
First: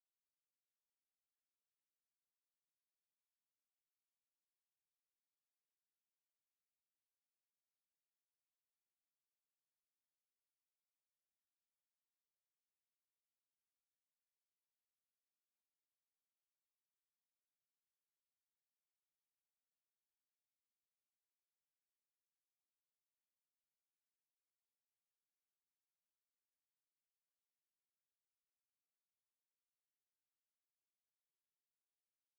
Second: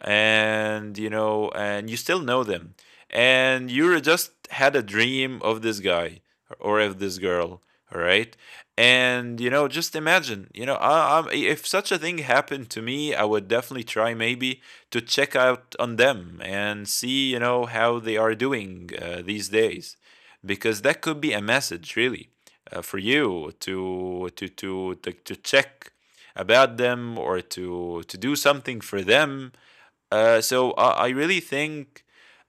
[SPEAKER 2] and you know, and you still know them, and you were just had a dream of this guy or of this girl, all right? And you know, just imagine, you know, if such a thing happened to me, I would definitely try maybe to check out on them and see, you know, how they are doing, these days, because that could be a message really, for you to, check about them, or to do something for them. So I really think,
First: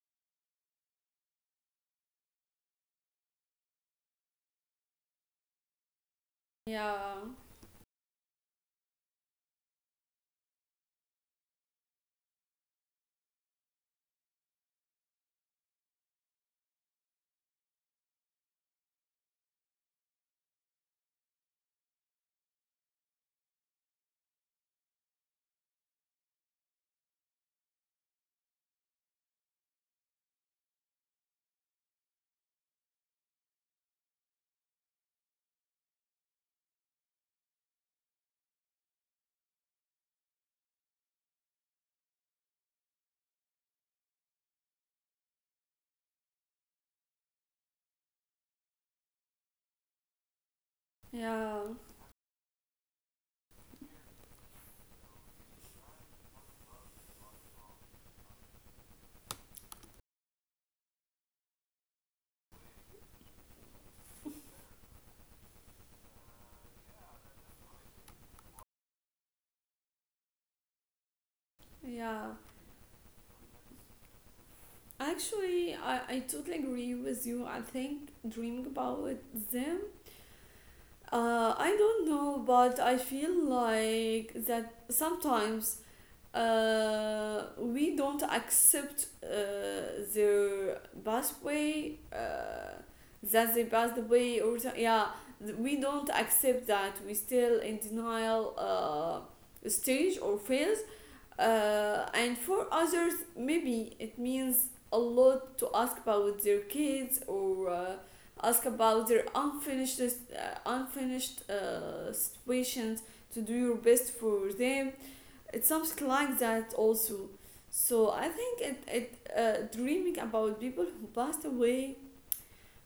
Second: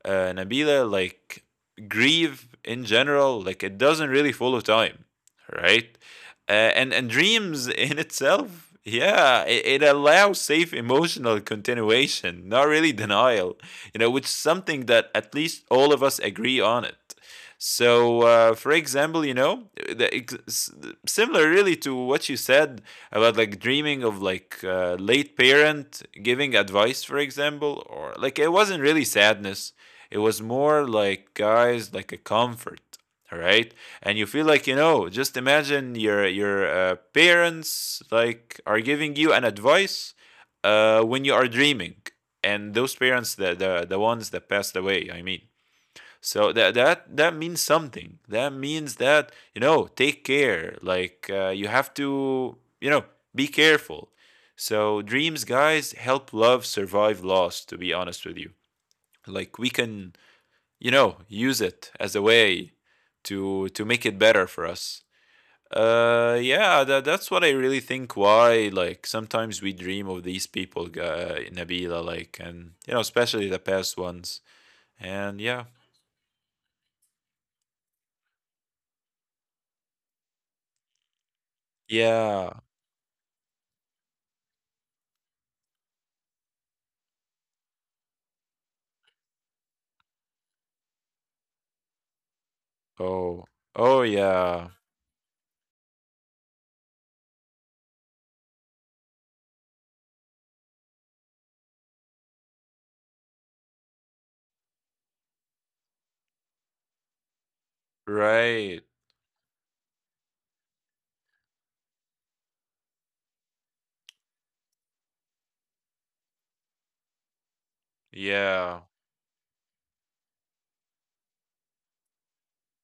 [SPEAKER 2] Nabila, like grief in general, like it doesn't really follow time, right? And
[SPEAKER 1] yeah,
[SPEAKER 2] dreams in itself, yeah, it allows safe emotional continuation, not really denial, you know, which is something that at least all of us agree on it. So, for example, you know, the, ex- similar really to what you said about like dreaming of, like, late parent giving advice, for example, or like it wasn't really sadness. It was more like, guys, like a comfort, all right? And you feel like, you know, just imagine your parents, like, are giving you an advice when you are dreaming, and those parents, the ones that passed away, I mean. So that means something. That means that, you know, take care. Like,
[SPEAKER 1] yeah,
[SPEAKER 2] you have to, you know, be careful. So dreams, guys, help love survive loss. To be honest with you, like we can, you know, use it as a way to make it better for us. Yeah, that's what I really think. Why, like, sometimes we dream of these people, Nabila,
[SPEAKER 1] yeah.
[SPEAKER 2] like, and you know, especially the past ones. And
[SPEAKER 1] Actually,
[SPEAKER 2] yeah,
[SPEAKER 1] I totally agree with you. I think dreaming about them, I don't know,
[SPEAKER 2] yeah.
[SPEAKER 1] but I feel like that sometimes we don't accept their pathway,
[SPEAKER 2] Oh.
[SPEAKER 1] that they
[SPEAKER 2] Oh,
[SPEAKER 1] passed away,
[SPEAKER 2] yeah.
[SPEAKER 1] or yeah, we don't accept that. We still in denial stage or phase, and for others, maybe it means a lot to ask about their kids or ask
[SPEAKER 2] Right.
[SPEAKER 1] about their unfinished unfinished situations to do your best for them. It's something like that also. So I think
[SPEAKER 2] Yeah.
[SPEAKER 1] it dreaming about people who passed away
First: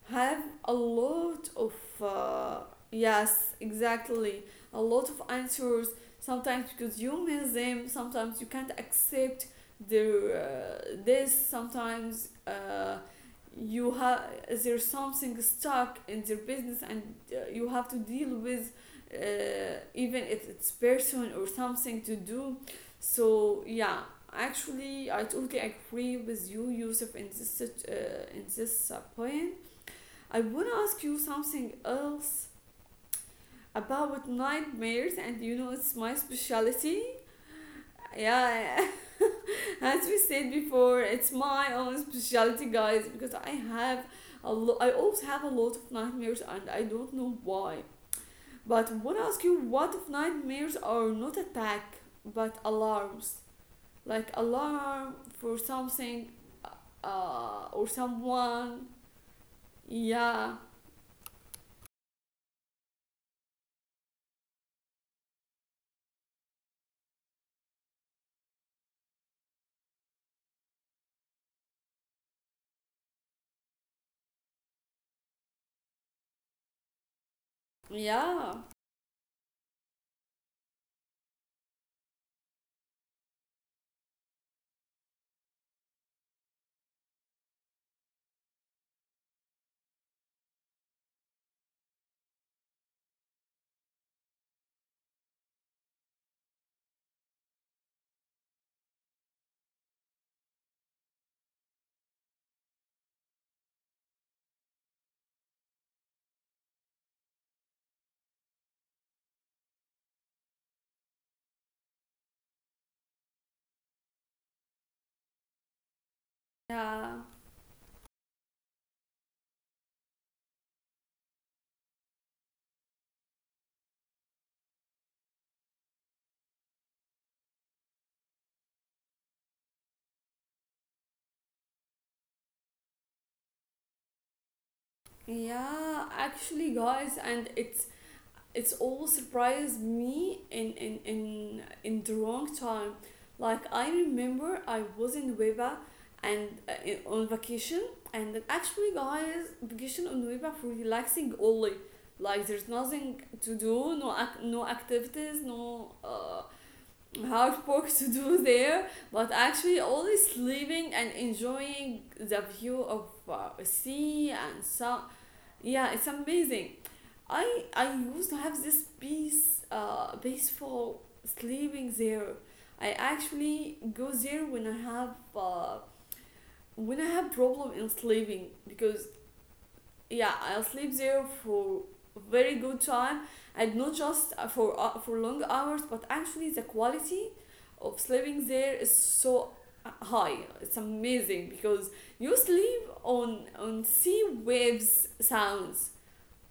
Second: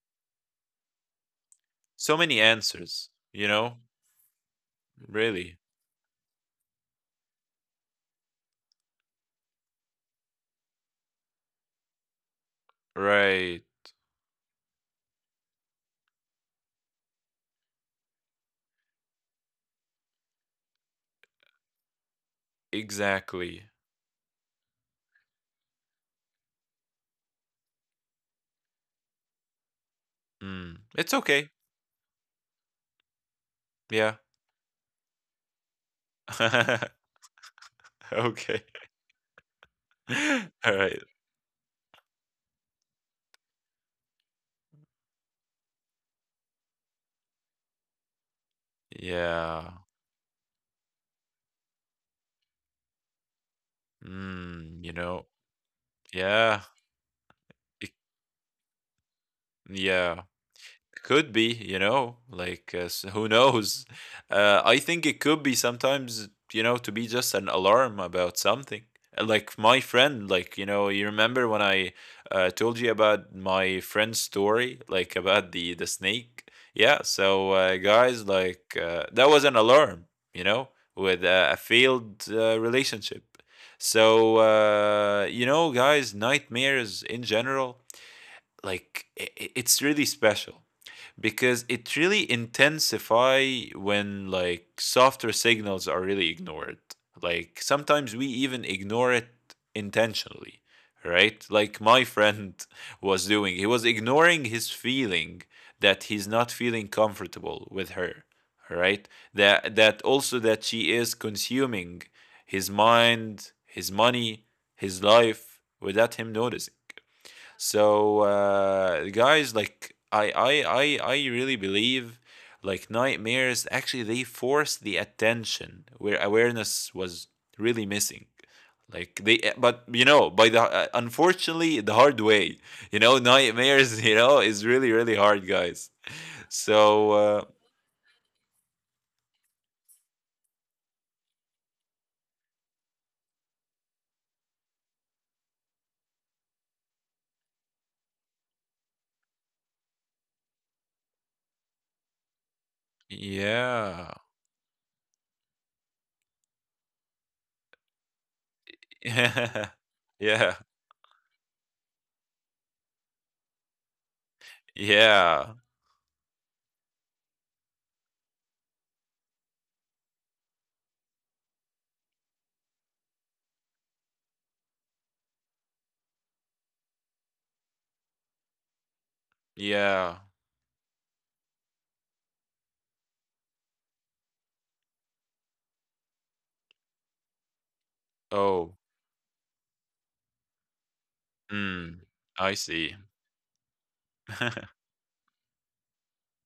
[SPEAKER 1] have a lot of
[SPEAKER 2] So many
[SPEAKER 1] uh,
[SPEAKER 2] answers, you
[SPEAKER 1] yes,
[SPEAKER 2] know?
[SPEAKER 1] exactly, a lot of
[SPEAKER 2] Really.
[SPEAKER 1] answers, sometimes because you miss them, sometimes you can't accept their this, sometimes
[SPEAKER 2] Right.
[SPEAKER 1] you have there's something stuck in their business and you have to deal with even if it's person or something to do. So
[SPEAKER 2] Exactly.
[SPEAKER 1] yeah, actually I totally agree with you, Yusuf, in this in this point. I want to
[SPEAKER 2] Mm.
[SPEAKER 1] ask you
[SPEAKER 2] It's okay.
[SPEAKER 1] something else
[SPEAKER 2] Yeah.
[SPEAKER 1] about nightmares, and you know, it's my specialty.
[SPEAKER 2] Okay.
[SPEAKER 1] Yeah, as we said
[SPEAKER 2] All
[SPEAKER 1] before,
[SPEAKER 2] right.
[SPEAKER 1] it's my own specialty, guys, because I have a lot, I always have a lot of nightmares, and I don't know why. But I want to ask you,
[SPEAKER 2] Yeah.
[SPEAKER 1] what if nightmares are not attack but alarms? Like
[SPEAKER 2] Mm, you
[SPEAKER 1] alarm
[SPEAKER 2] know?
[SPEAKER 1] for something
[SPEAKER 2] Yeah.
[SPEAKER 1] or
[SPEAKER 2] It,
[SPEAKER 1] someone.
[SPEAKER 2] yeah,
[SPEAKER 1] Yeah,
[SPEAKER 2] could be, you know, like, who knows. I think it could be sometimes, you know, to be just an alarm about something. Like my friend, like, you know, you remember when I, told you about my friend's story, like about the snake. Yeah, so, guys,
[SPEAKER 1] yeah,
[SPEAKER 2] like, that was an alarm, you know, with a failed, relationship. So, you know, guys, nightmares in general, like it's really special, because it really intensify when, like, softer signals are really ignored. Like sometimes we even ignore it intentionally, right? Like my friend was doing, he was ignoring his feeling that he's not feeling comfortable with her, right? That also, that she is consuming his mind, his money, his life without him noticing.
[SPEAKER 1] yeah.
[SPEAKER 2] So, guys, like I really believe, like nightmares actually they force the attention where awareness was really missing. Like but you know, by the, unfortunately the hard way, you know, nightmares, you know, is really really hard, guys.
[SPEAKER 1] Yeah, actually,
[SPEAKER 2] So,
[SPEAKER 1] guys, and it's all surprised me in in the wrong time. Like I remember, I was in Nueva and on vacation, and then actually, guys, vacation on Nueva for relaxing only. Like there's nothing to do,
[SPEAKER 2] yeah.
[SPEAKER 1] no activities, no hard work to do there. But
[SPEAKER 2] Yeah,
[SPEAKER 1] actually, only
[SPEAKER 2] yeah,
[SPEAKER 1] sleeping and enjoying the view of sea and sun.
[SPEAKER 2] yeah.
[SPEAKER 1] Yeah, it's amazing. I used to have this peaceful sleeping there. I actually go there when I have problem in sleeping, because
[SPEAKER 2] Yeah.
[SPEAKER 1] yeah, I'll sleep there for very good time, and not just for long hours, but actually the quality of sleeping there
[SPEAKER 2] Oh,
[SPEAKER 1] is so high. It's amazing because
[SPEAKER 2] mm,
[SPEAKER 1] you
[SPEAKER 2] I
[SPEAKER 1] sleep
[SPEAKER 2] see.
[SPEAKER 1] on sea waves sounds,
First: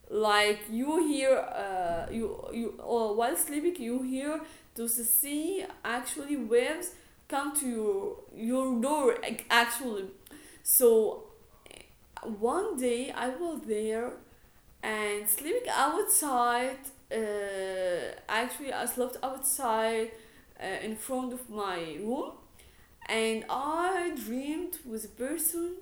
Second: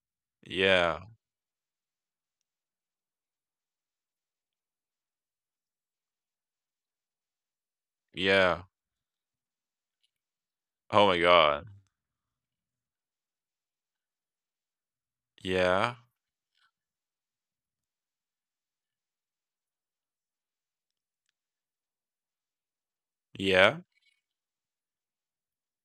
[SPEAKER 1] like
[SPEAKER 2] Yeah,
[SPEAKER 1] you hear you or while sleeping you hear to see actually waves come to
[SPEAKER 2] yeah.
[SPEAKER 1] your door actually.
[SPEAKER 2] Oh my
[SPEAKER 1] So
[SPEAKER 2] god.
[SPEAKER 1] one day I was there and sleeping
[SPEAKER 2] Yeah.
[SPEAKER 1] outside, actually I slept outside, in front of my room, and
[SPEAKER 2] Yeah.
[SPEAKER 1] I dreamed with a person.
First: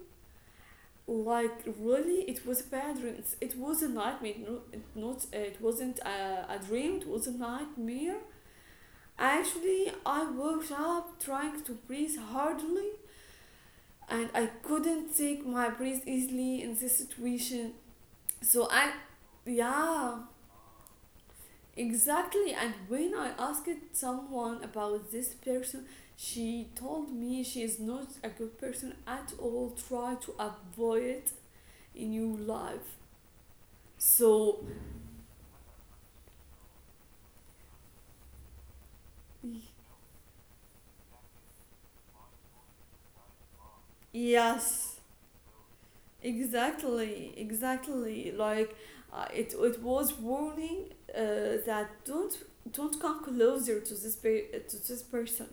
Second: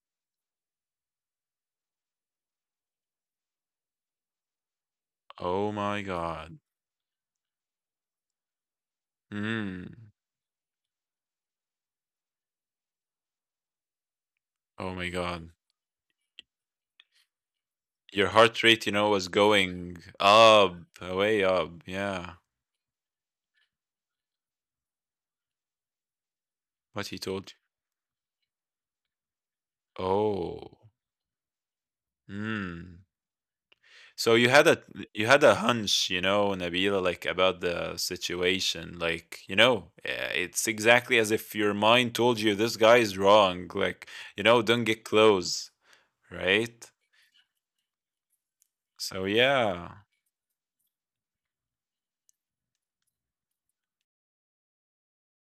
[SPEAKER 1] Like really it was a bad dream, it was a nightmare. No, it not
[SPEAKER 2] Oh
[SPEAKER 1] it
[SPEAKER 2] my
[SPEAKER 1] wasn't
[SPEAKER 2] god.
[SPEAKER 1] a dream, it was a nightmare.
[SPEAKER 2] Mm.
[SPEAKER 1] Actually I woke up trying to breathe hardly, and I
[SPEAKER 2] Oh my
[SPEAKER 1] couldn't
[SPEAKER 2] god.
[SPEAKER 1] take my breath easily in this situation.
[SPEAKER 2] Your heart rate,
[SPEAKER 1] So
[SPEAKER 2] you know,
[SPEAKER 1] I
[SPEAKER 2] was going
[SPEAKER 1] yeah
[SPEAKER 2] up, way up. Yeah.
[SPEAKER 1] exactly, and when I asked someone about this person, she
[SPEAKER 2] What he
[SPEAKER 1] told me
[SPEAKER 2] told
[SPEAKER 1] she is not a good person at all,
[SPEAKER 2] you.
[SPEAKER 1] try to
[SPEAKER 2] Oh.
[SPEAKER 1] avoid in your life.
[SPEAKER 2] Mm. So you
[SPEAKER 1] So
[SPEAKER 2] had a you had a hunch, you know, Nabila, like about the situation. Like, you know, it's exactly as if your mind told you this guy is wrong. Like, you know, don't
[SPEAKER 1] yes,
[SPEAKER 2] get close, right?
[SPEAKER 1] exactly, exactly. Like
[SPEAKER 2] So
[SPEAKER 1] it, it
[SPEAKER 2] yeah,
[SPEAKER 1] was warning that don't come closer to this to this person.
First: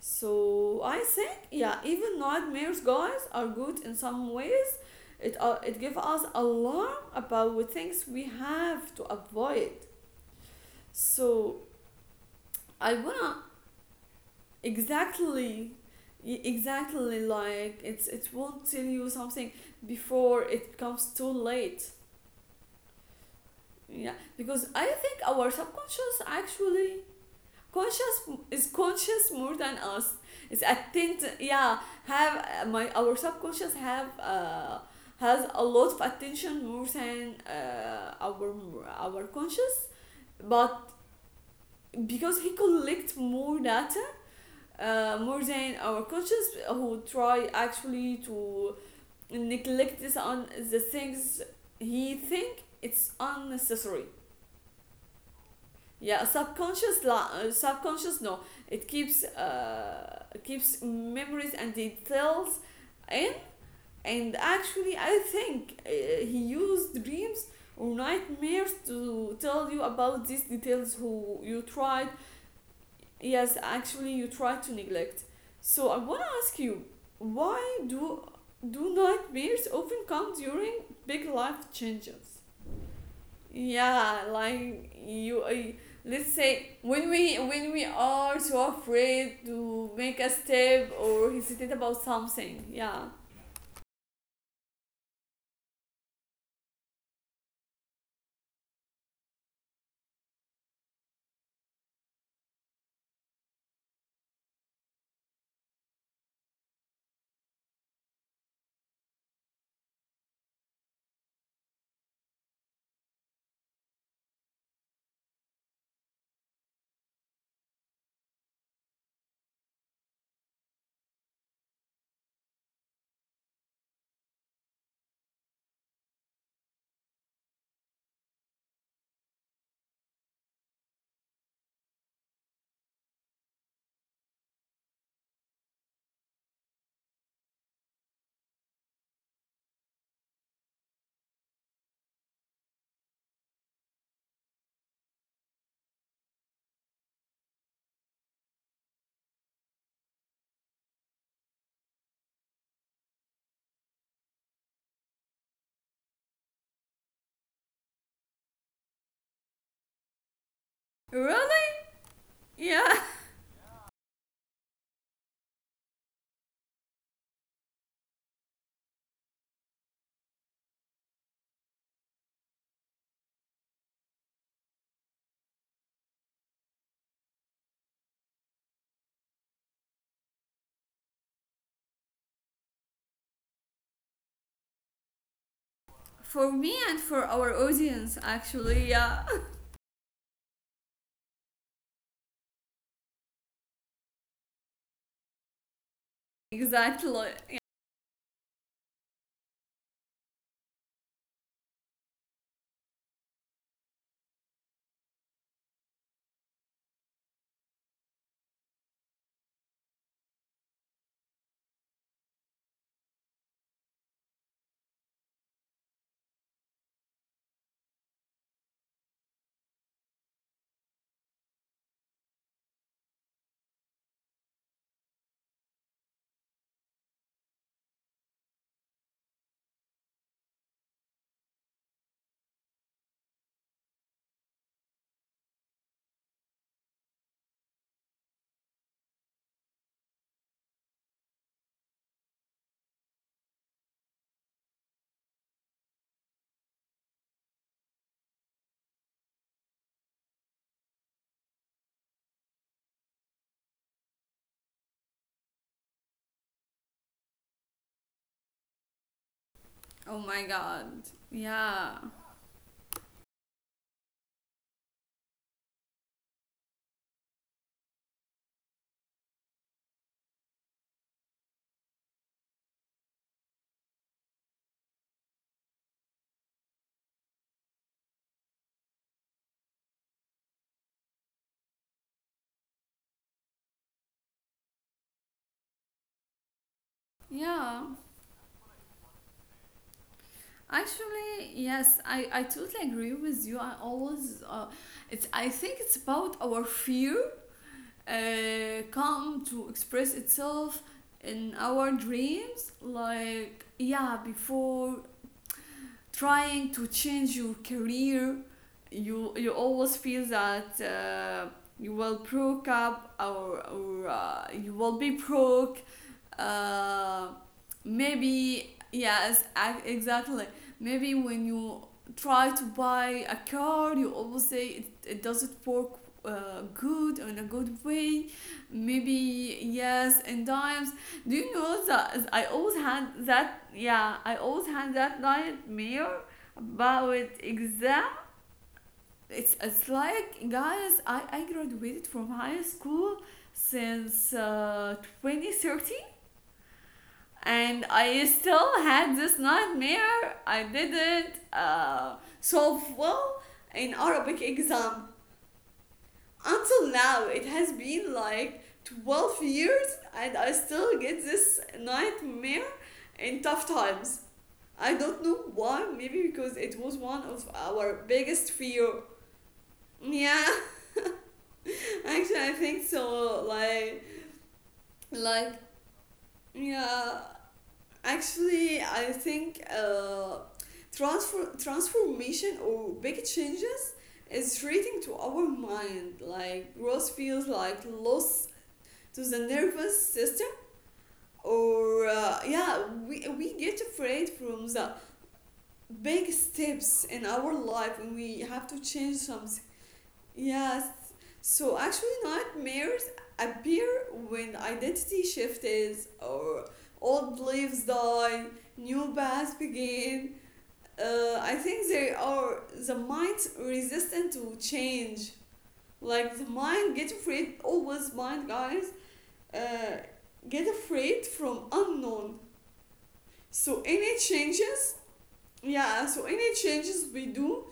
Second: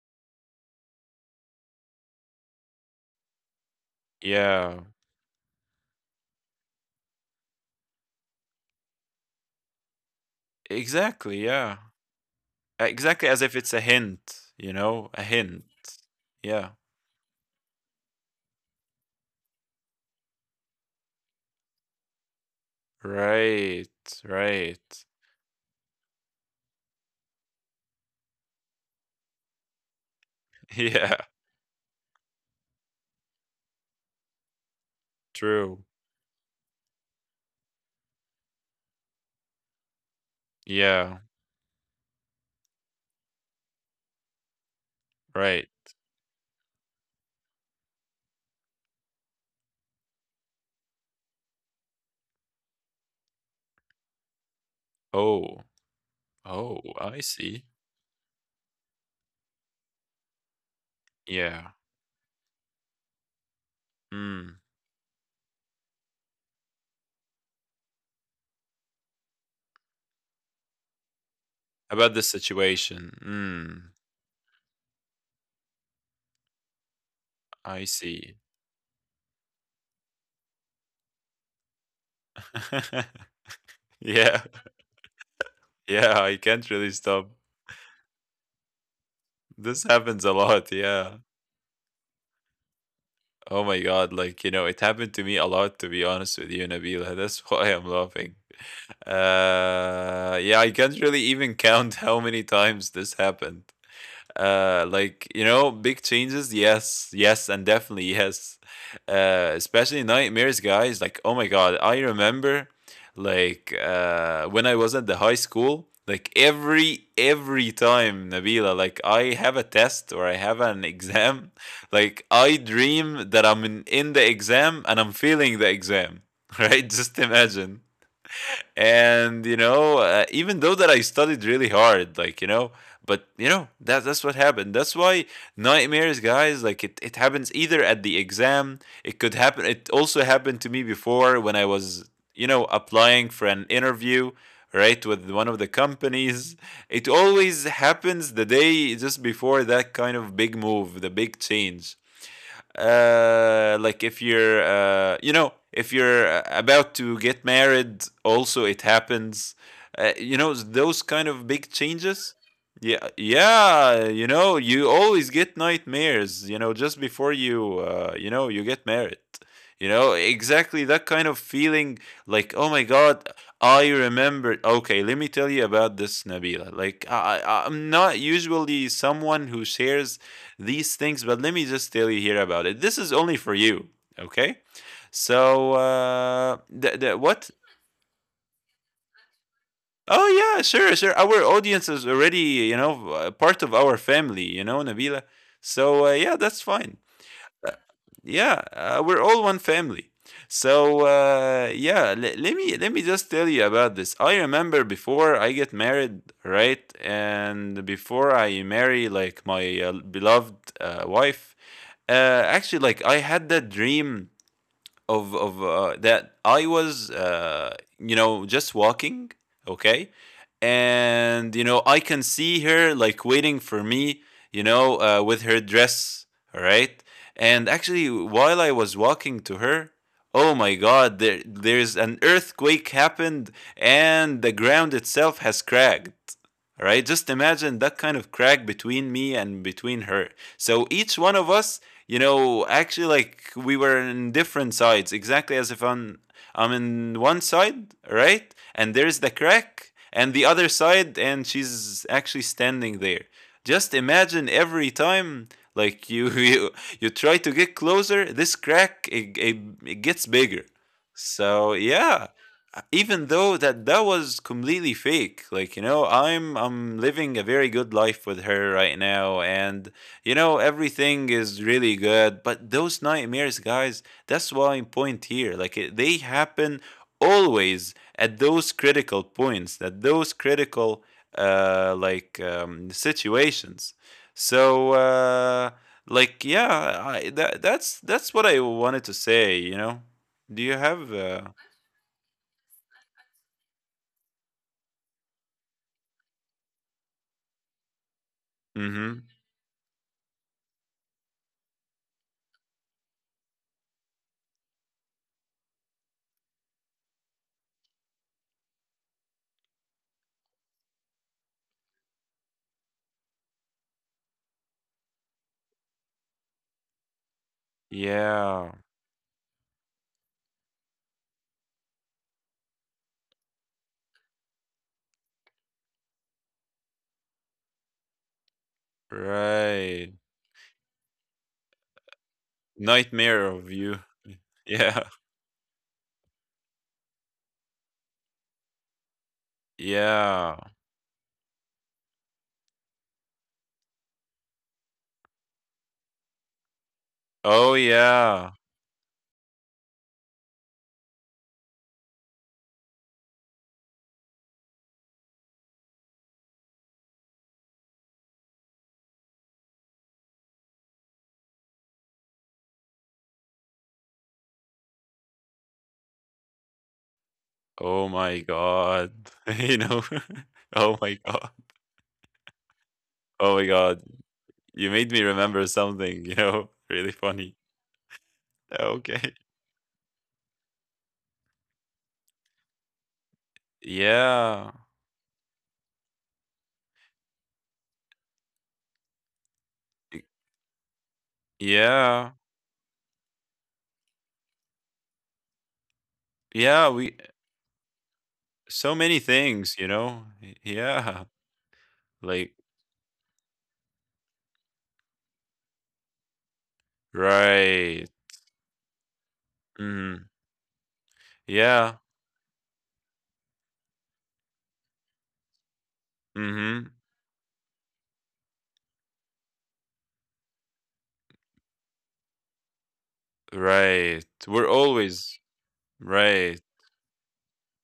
[SPEAKER 1] So I think yeah, even nightmares, guys, are good in some ways.
[SPEAKER 2] yeah,
[SPEAKER 1] It it gives us alarm about what things we have to avoid.
[SPEAKER 2] exactly,
[SPEAKER 1] So
[SPEAKER 2] yeah.
[SPEAKER 1] I
[SPEAKER 2] Exactly as
[SPEAKER 1] wanna
[SPEAKER 2] if it's a hint, you know, a hint.
[SPEAKER 1] exactly,
[SPEAKER 2] Yeah.
[SPEAKER 1] exactly like it won't tell you something before it becomes too late.
[SPEAKER 2] Right,
[SPEAKER 1] Yeah, because
[SPEAKER 2] right.
[SPEAKER 1] I think our subconscious actually conscious is conscious more than us. It's
[SPEAKER 2] Yeah,
[SPEAKER 1] attent. Yeah, have my our subconscious have has a
[SPEAKER 2] true.
[SPEAKER 1] lot of attention more than our conscious, but
[SPEAKER 2] Yeah,
[SPEAKER 1] because he collects more data more
[SPEAKER 2] right.
[SPEAKER 1] than our conscious who try actually to neglect this on the things he think it's unnecessary.
[SPEAKER 2] Oh,
[SPEAKER 1] Yeah,
[SPEAKER 2] oh,
[SPEAKER 1] subconscious
[SPEAKER 2] I see.
[SPEAKER 1] subconscious no, it keeps keeps memories
[SPEAKER 2] Yeah.
[SPEAKER 1] and details in, and
[SPEAKER 2] Mm.
[SPEAKER 1] actually I think he used dreams or nightmares to tell you about these details who you tried.
[SPEAKER 2] About the situation.
[SPEAKER 1] Yes,
[SPEAKER 2] Mm,
[SPEAKER 1] actually you tried to neglect. So I want to ask you, why
[SPEAKER 2] I
[SPEAKER 1] do
[SPEAKER 2] see.
[SPEAKER 1] do nightmares often come during big life changes? Yeah,
[SPEAKER 2] Yeah,
[SPEAKER 1] like you,
[SPEAKER 2] yeah,
[SPEAKER 1] let's
[SPEAKER 2] I can't
[SPEAKER 1] say
[SPEAKER 2] really stop.
[SPEAKER 1] when we are so afraid
[SPEAKER 2] This
[SPEAKER 1] to make
[SPEAKER 2] happens
[SPEAKER 1] a
[SPEAKER 2] a lot,
[SPEAKER 1] step
[SPEAKER 2] yeah.
[SPEAKER 1] or hesitate about something. Yeah.
[SPEAKER 2] Oh my God, like, you know, it happened to me a lot, to be honest with you, Nabila. That's why I'm laughing. Yeah, I can't really even count how many times this happened. Like, you know, big changes, yes, yes, and definitely yes. Especially nightmares, guys. Like, oh my god, I remember, like, when I was at the high school, like every time, Nabila, like I have a test or I have an exam, like I dream that I'm in the exam and I'm feeling the exam, right? Just imagine. And you know, even though that I studied really hard, like you know, but you know that that's what happened. That's why nightmares, guys, like it happens, either at the exam it could happen, it also happened to me before when I was, you know, applying for an interview, right, with one of the companies. It always happens the day just before that kind of big move, the big change. Like, if you're, you know, if you're, about to get married, also it happens. You know, those kind of big
[SPEAKER 1] Really?
[SPEAKER 2] changes.
[SPEAKER 1] Yeah.
[SPEAKER 2] Yeah, yeah, you know, you always get nightmares, you know, just before you, you know, you get married, you know, exactly that kind of feeling. Like, oh my god, I remembered. Okay, let me tell you about this, Nabila. Like I'm not usually someone who shares these things, but let me just tell you here about it. This is only for you, okay? So,
[SPEAKER 1] For me and for
[SPEAKER 2] what?
[SPEAKER 1] our audience, actually. Yeah.
[SPEAKER 2] Oh, yeah, sure, sure. Our audience is already, you know, part of our family, you know, Nabila. So, yeah, that's fine.
[SPEAKER 1] Exactly. Yeah.
[SPEAKER 2] Yeah, we're all one family. So, yeah, let me just tell you about this. I remember before I get married, right? And before I marry, like, my, beloved, wife. Actually, like, I had that dream of that I was, you know, just walking, okay? And you know, I can see her like waiting for me, you know, with her dress, all right. And actually, while I was walking to her, oh my God, there's an earthquake happened, and the ground itself has cracked. All right, just imagine that kind of crack between me and between her. So each one of us, you know, actually, like we were in different sides, exactly as if I'm in one side, right? And there's the crack and the other side, and she's actually standing there. Just imagine every time, like you try to get closer, this crack, it
[SPEAKER 1] Oh
[SPEAKER 2] gets
[SPEAKER 1] my
[SPEAKER 2] bigger.
[SPEAKER 1] god.
[SPEAKER 2] So
[SPEAKER 1] Yeah.
[SPEAKER 2] yeah, even though that that was completely fake, like you know, I'm living a very good life with her right now, and you know, everything is really good. But those nightmares, guys, that's why I point here. Like, they happen always at those critical points, at those critical, like, situations. So, like, yeah, I, that,
[SPEAKER 1] Yeah.
[SPEAKER 2] that's what I wanted to say. You know, do you have?
[SPEAKER 1] Actually, yes, I totally agree with you. I always it's I think it's about our fear
[SPEAKER 2] Mm-hmm.
[SPEAKER 1] come to express itself in our dreams. Like, yeah, before trying to change your career, you always feel that you will broke up, or you will be broke uh,
[SPEAKER 2] Yeah,
[SPEAKER 1] Maybe yes, exactly. Maybe when you try to buy a car, you always say it, it doesn't work good in a good way. Maybe
[SPEAKER 2] right.
[SPEAKER 1] yes, and times, do you know that I always had
[SPEAKER 2] Nightmare of
[SPEAKER 1] that,
[SPEAKER 2] you.
[SPEAKER 1] yeah, I always
[SPEAKER 2] Yeah.
[SPEAKER 1] had that nightmare about exam. It's
[SPEAKER 2] Yeah.
[SPEAKER 1] like, guys, I graduated from high school since 2013,
[SPEAKER 2] Oh,
[SPEAKER 1] and
[SPEAKER 2] yeah.
[SPEAKER 1] I still had this nightmare. I didn't solve well in Arabic exam. Until now, it has been like 12 years and I still get this nightmare in tough times. I don't know why, maybe because it was one of
[SPEAKER 2] Oh
[SPEAKER 1] our
[SPEAKER 2] my
[SPEAKER 1] biggest fear.
[SPEAKER 2] god. You know?
[SPEAKER 1] Yeah,
[SPEAKER 2] Oh my god.
[SPEAKER 1] actually I think
[SPEAKER 2] Oh
[SPEAKER 1] so.
[SPEAKER 2] my god. You made me remember
[SPEAKER 1] Like,
[SPEAKER 2] something, you know? Really
[SPEAKER 1] yeah,
[SPEAKER 2] funny.
[SPEAKER 1] actually, I
[SPEAKER 2] Okay.
[SPEAKER 1] think transfer transformation or big changes
[SPEAKER 2] Yeah.
[SPEAKER 1] is reading to our mind. Like, growth feels like loss to the nervous
[SPEAKER 2] Y-
[SPEAKER 1] system, or
[SPEAKER 2] Yeah.
[SPEAKER 1] yeah, we get afraid from the big
[SPEAKER 2] Yeah, we
[SPEAKER 1] steps in our life when we have
[SPEAKER 2] so
[SPEAKER 1] to
[SPEAKER 2] many
[SPEAKER 1] change
[SPEAKER 2] things,
[SPEAKER 1] something.
[SPEAKER 2] you know?
[SPEAKER 1] Yes.
[SPEAKER 2] Yeah.
[SPEAKER 1] So actually,
[SPEAKER 2] Like,
[SPEAKER 1] nightmares appear when identity shift is, or old beliefs
[SPEAKER 2] right.
[SPEAKER 1] die, new paths
[SPEAKER 2] Mhm.
[SPEAKER 1] begin. I
[SPEAKER 2] Yeah.
[SPEAKER 1] think they are the mind resistant to change. Like, the
[SPEAKER 2] Mhm.
[SPEAKER 1] mind get afraid, always mind, guys, uh, get afraid from unknown. So
[SPEAKER 2] Right.
[SPEAKER 1] any
[SPEAKER 2] We're
[SPEAKER 1] changes,
[SPEAKER 2] always
[SPEAKER 1] yeah, so
[SPEAKER 2] right
[SPEAKER 1] any changes we do,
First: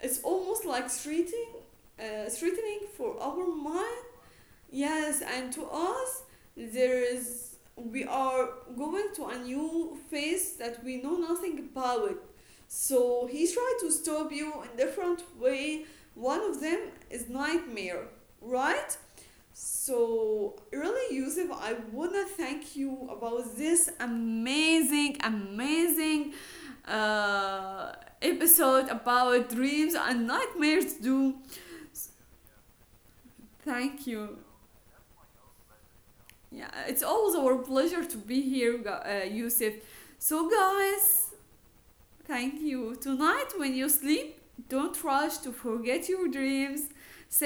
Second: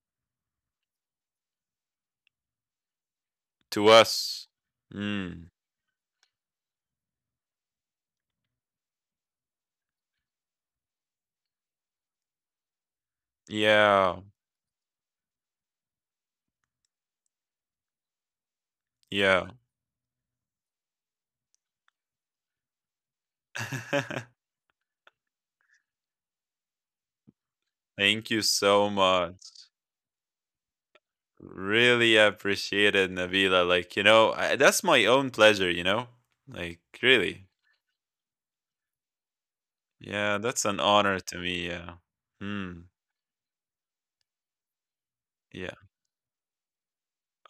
[SPEAKER 1] it's almost like threatening, threatening for our
[SPEAKER 2] to
[SPEAKER 1] mind.
[SPEAKER 2] us.
[SPEAKER 1] Yes,
[SPEAKER 2] Mm.
[SPEAKER 1] and to us, there is, we are going to a new phase that we know nothing about. So he tried to
[SPEAKER 2] Yeah.
[SPEAKER 1] stop you in different way. One of them is nightmare, right?
[SPEAKER 2] Yeah.
[SPEAKER 1] So really, Yusuf, I wanna thank you about this amazing, amazing uh,
[SPEAKER 2] Thank you so
[SPEAKER 1] episode
[SPEAKER 2] much.
[SPEAKER 1] about dreams and nightmares. Do
[SPEAKER 2] Really appreciate it, Nabila. Like, you
[SPEAKER 1] thank
[SPEAKER 2] know,
[SPEAKER 1] you.
[SPEAKER 2] that's my own pleasure, you know?
[SPEAKER 1] Yeah,
[SPEAKER 2] Like,
[SPEAKER 1] it's always
[SPEAKER 2] really.
[SPEAKER 1] our pleasure to be here, Yusuf.
[SPEAKER 2] Yeah,
[SPEAKER 1] So,
[SPEAKER 2] that's an honor
[SPEAKER 1] guys,
[SPEAKER 2] to me. Yeah.
[SPEAKER 1] thank
[SPEAKER 2] Hmm.
[SPEAKER 1] you. Tonight, when you sleep, don't rush to
[SPEAKER 2] Yeah.
[SPEAKER 1] forget your dreams.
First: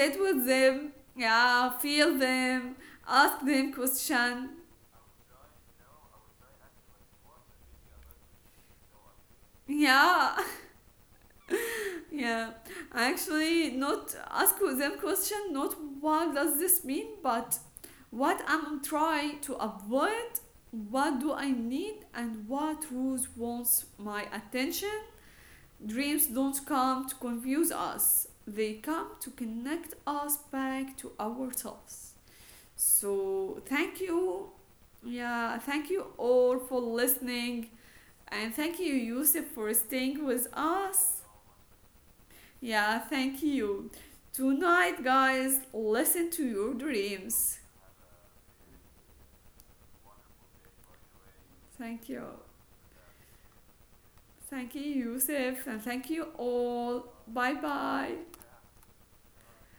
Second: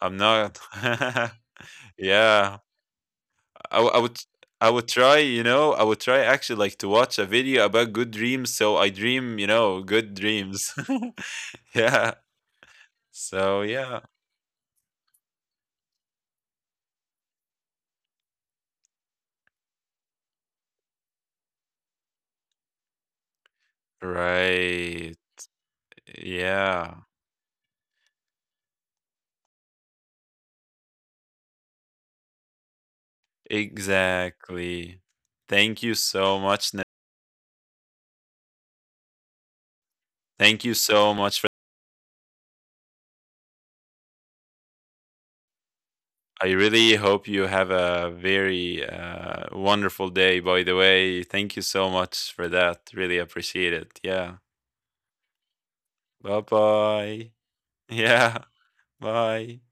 [SPEAKER 2] I'm
[SPEAKER 1] with
[SPEAKER 2] not.
[SPEAKER 1] them. Yeah, feel
[SPEAKER 2] Yeah.
[SPEAKER 1] them. Ask them
[SPEAKER 2] I would.
[SPEAKER 1] question.
[SPEAKER 2] I would try, you know, I would try actually, like, to watch a video about good dreams, so I dream, you know, good
[SPEAKER 1] Yeah,
[SPEAKER 2] dreams. Yeah.
[SPEAKER 1] yeah.
[SPEAKER 2] So,
[SPEAKER 1] Actually,
[SPEAKER 2] yeah.
[SPEAKER 1] not ask them question. Not what does this mean, but what I'm trying to avoid. What do I need, and what rules wants my attention?
[SPEAKER 2] Right.
[SPEAKER 1] Dreams don't
[SPEAKER 2] Yeah.
[SPEAKER 1] come to confuse us, they come to connect us back to ourselves. So, thank you.
[SPEAKER 2] Exactly.
[SPEAKER 1] Yeah, thank
[SPEAKER 2] Thank
[SPEAKER 1] you
[SPEAKER 2] you so
[SPEAKER 1] all for
[SPEAKER 2] much.
[SPEAKER 1] listening. And thank you, Yusuf, for staying with
[SPEAKER 2] Thank you so
[SPEAKER 1] us.
[SPEAKER 2] much.
[SPEAKER 1] Yeah, thank you. Tonight, guys, listen to
[SPEAKER 2] I
[SPEAKER 1] your
[SPEAKER 2] really hope you
[SPEAKER 1] dreams.
[SPEAKER 2] have a very, wonderful day, by the way. Thank you so
[SPEAKER 1] Thank you.
[SPEAKER 2] much for that. Really appreciate it. Yeah.
[SPEAKER 1] Thank you, Yusuf. And thank you
[SPEAKER 2] Bye
[SPEAKER 1] all.
[SPEAKER 2] bye.
[SPEAKER 1] Bye bye.
[SPEAKER 2] Yeah. Bye.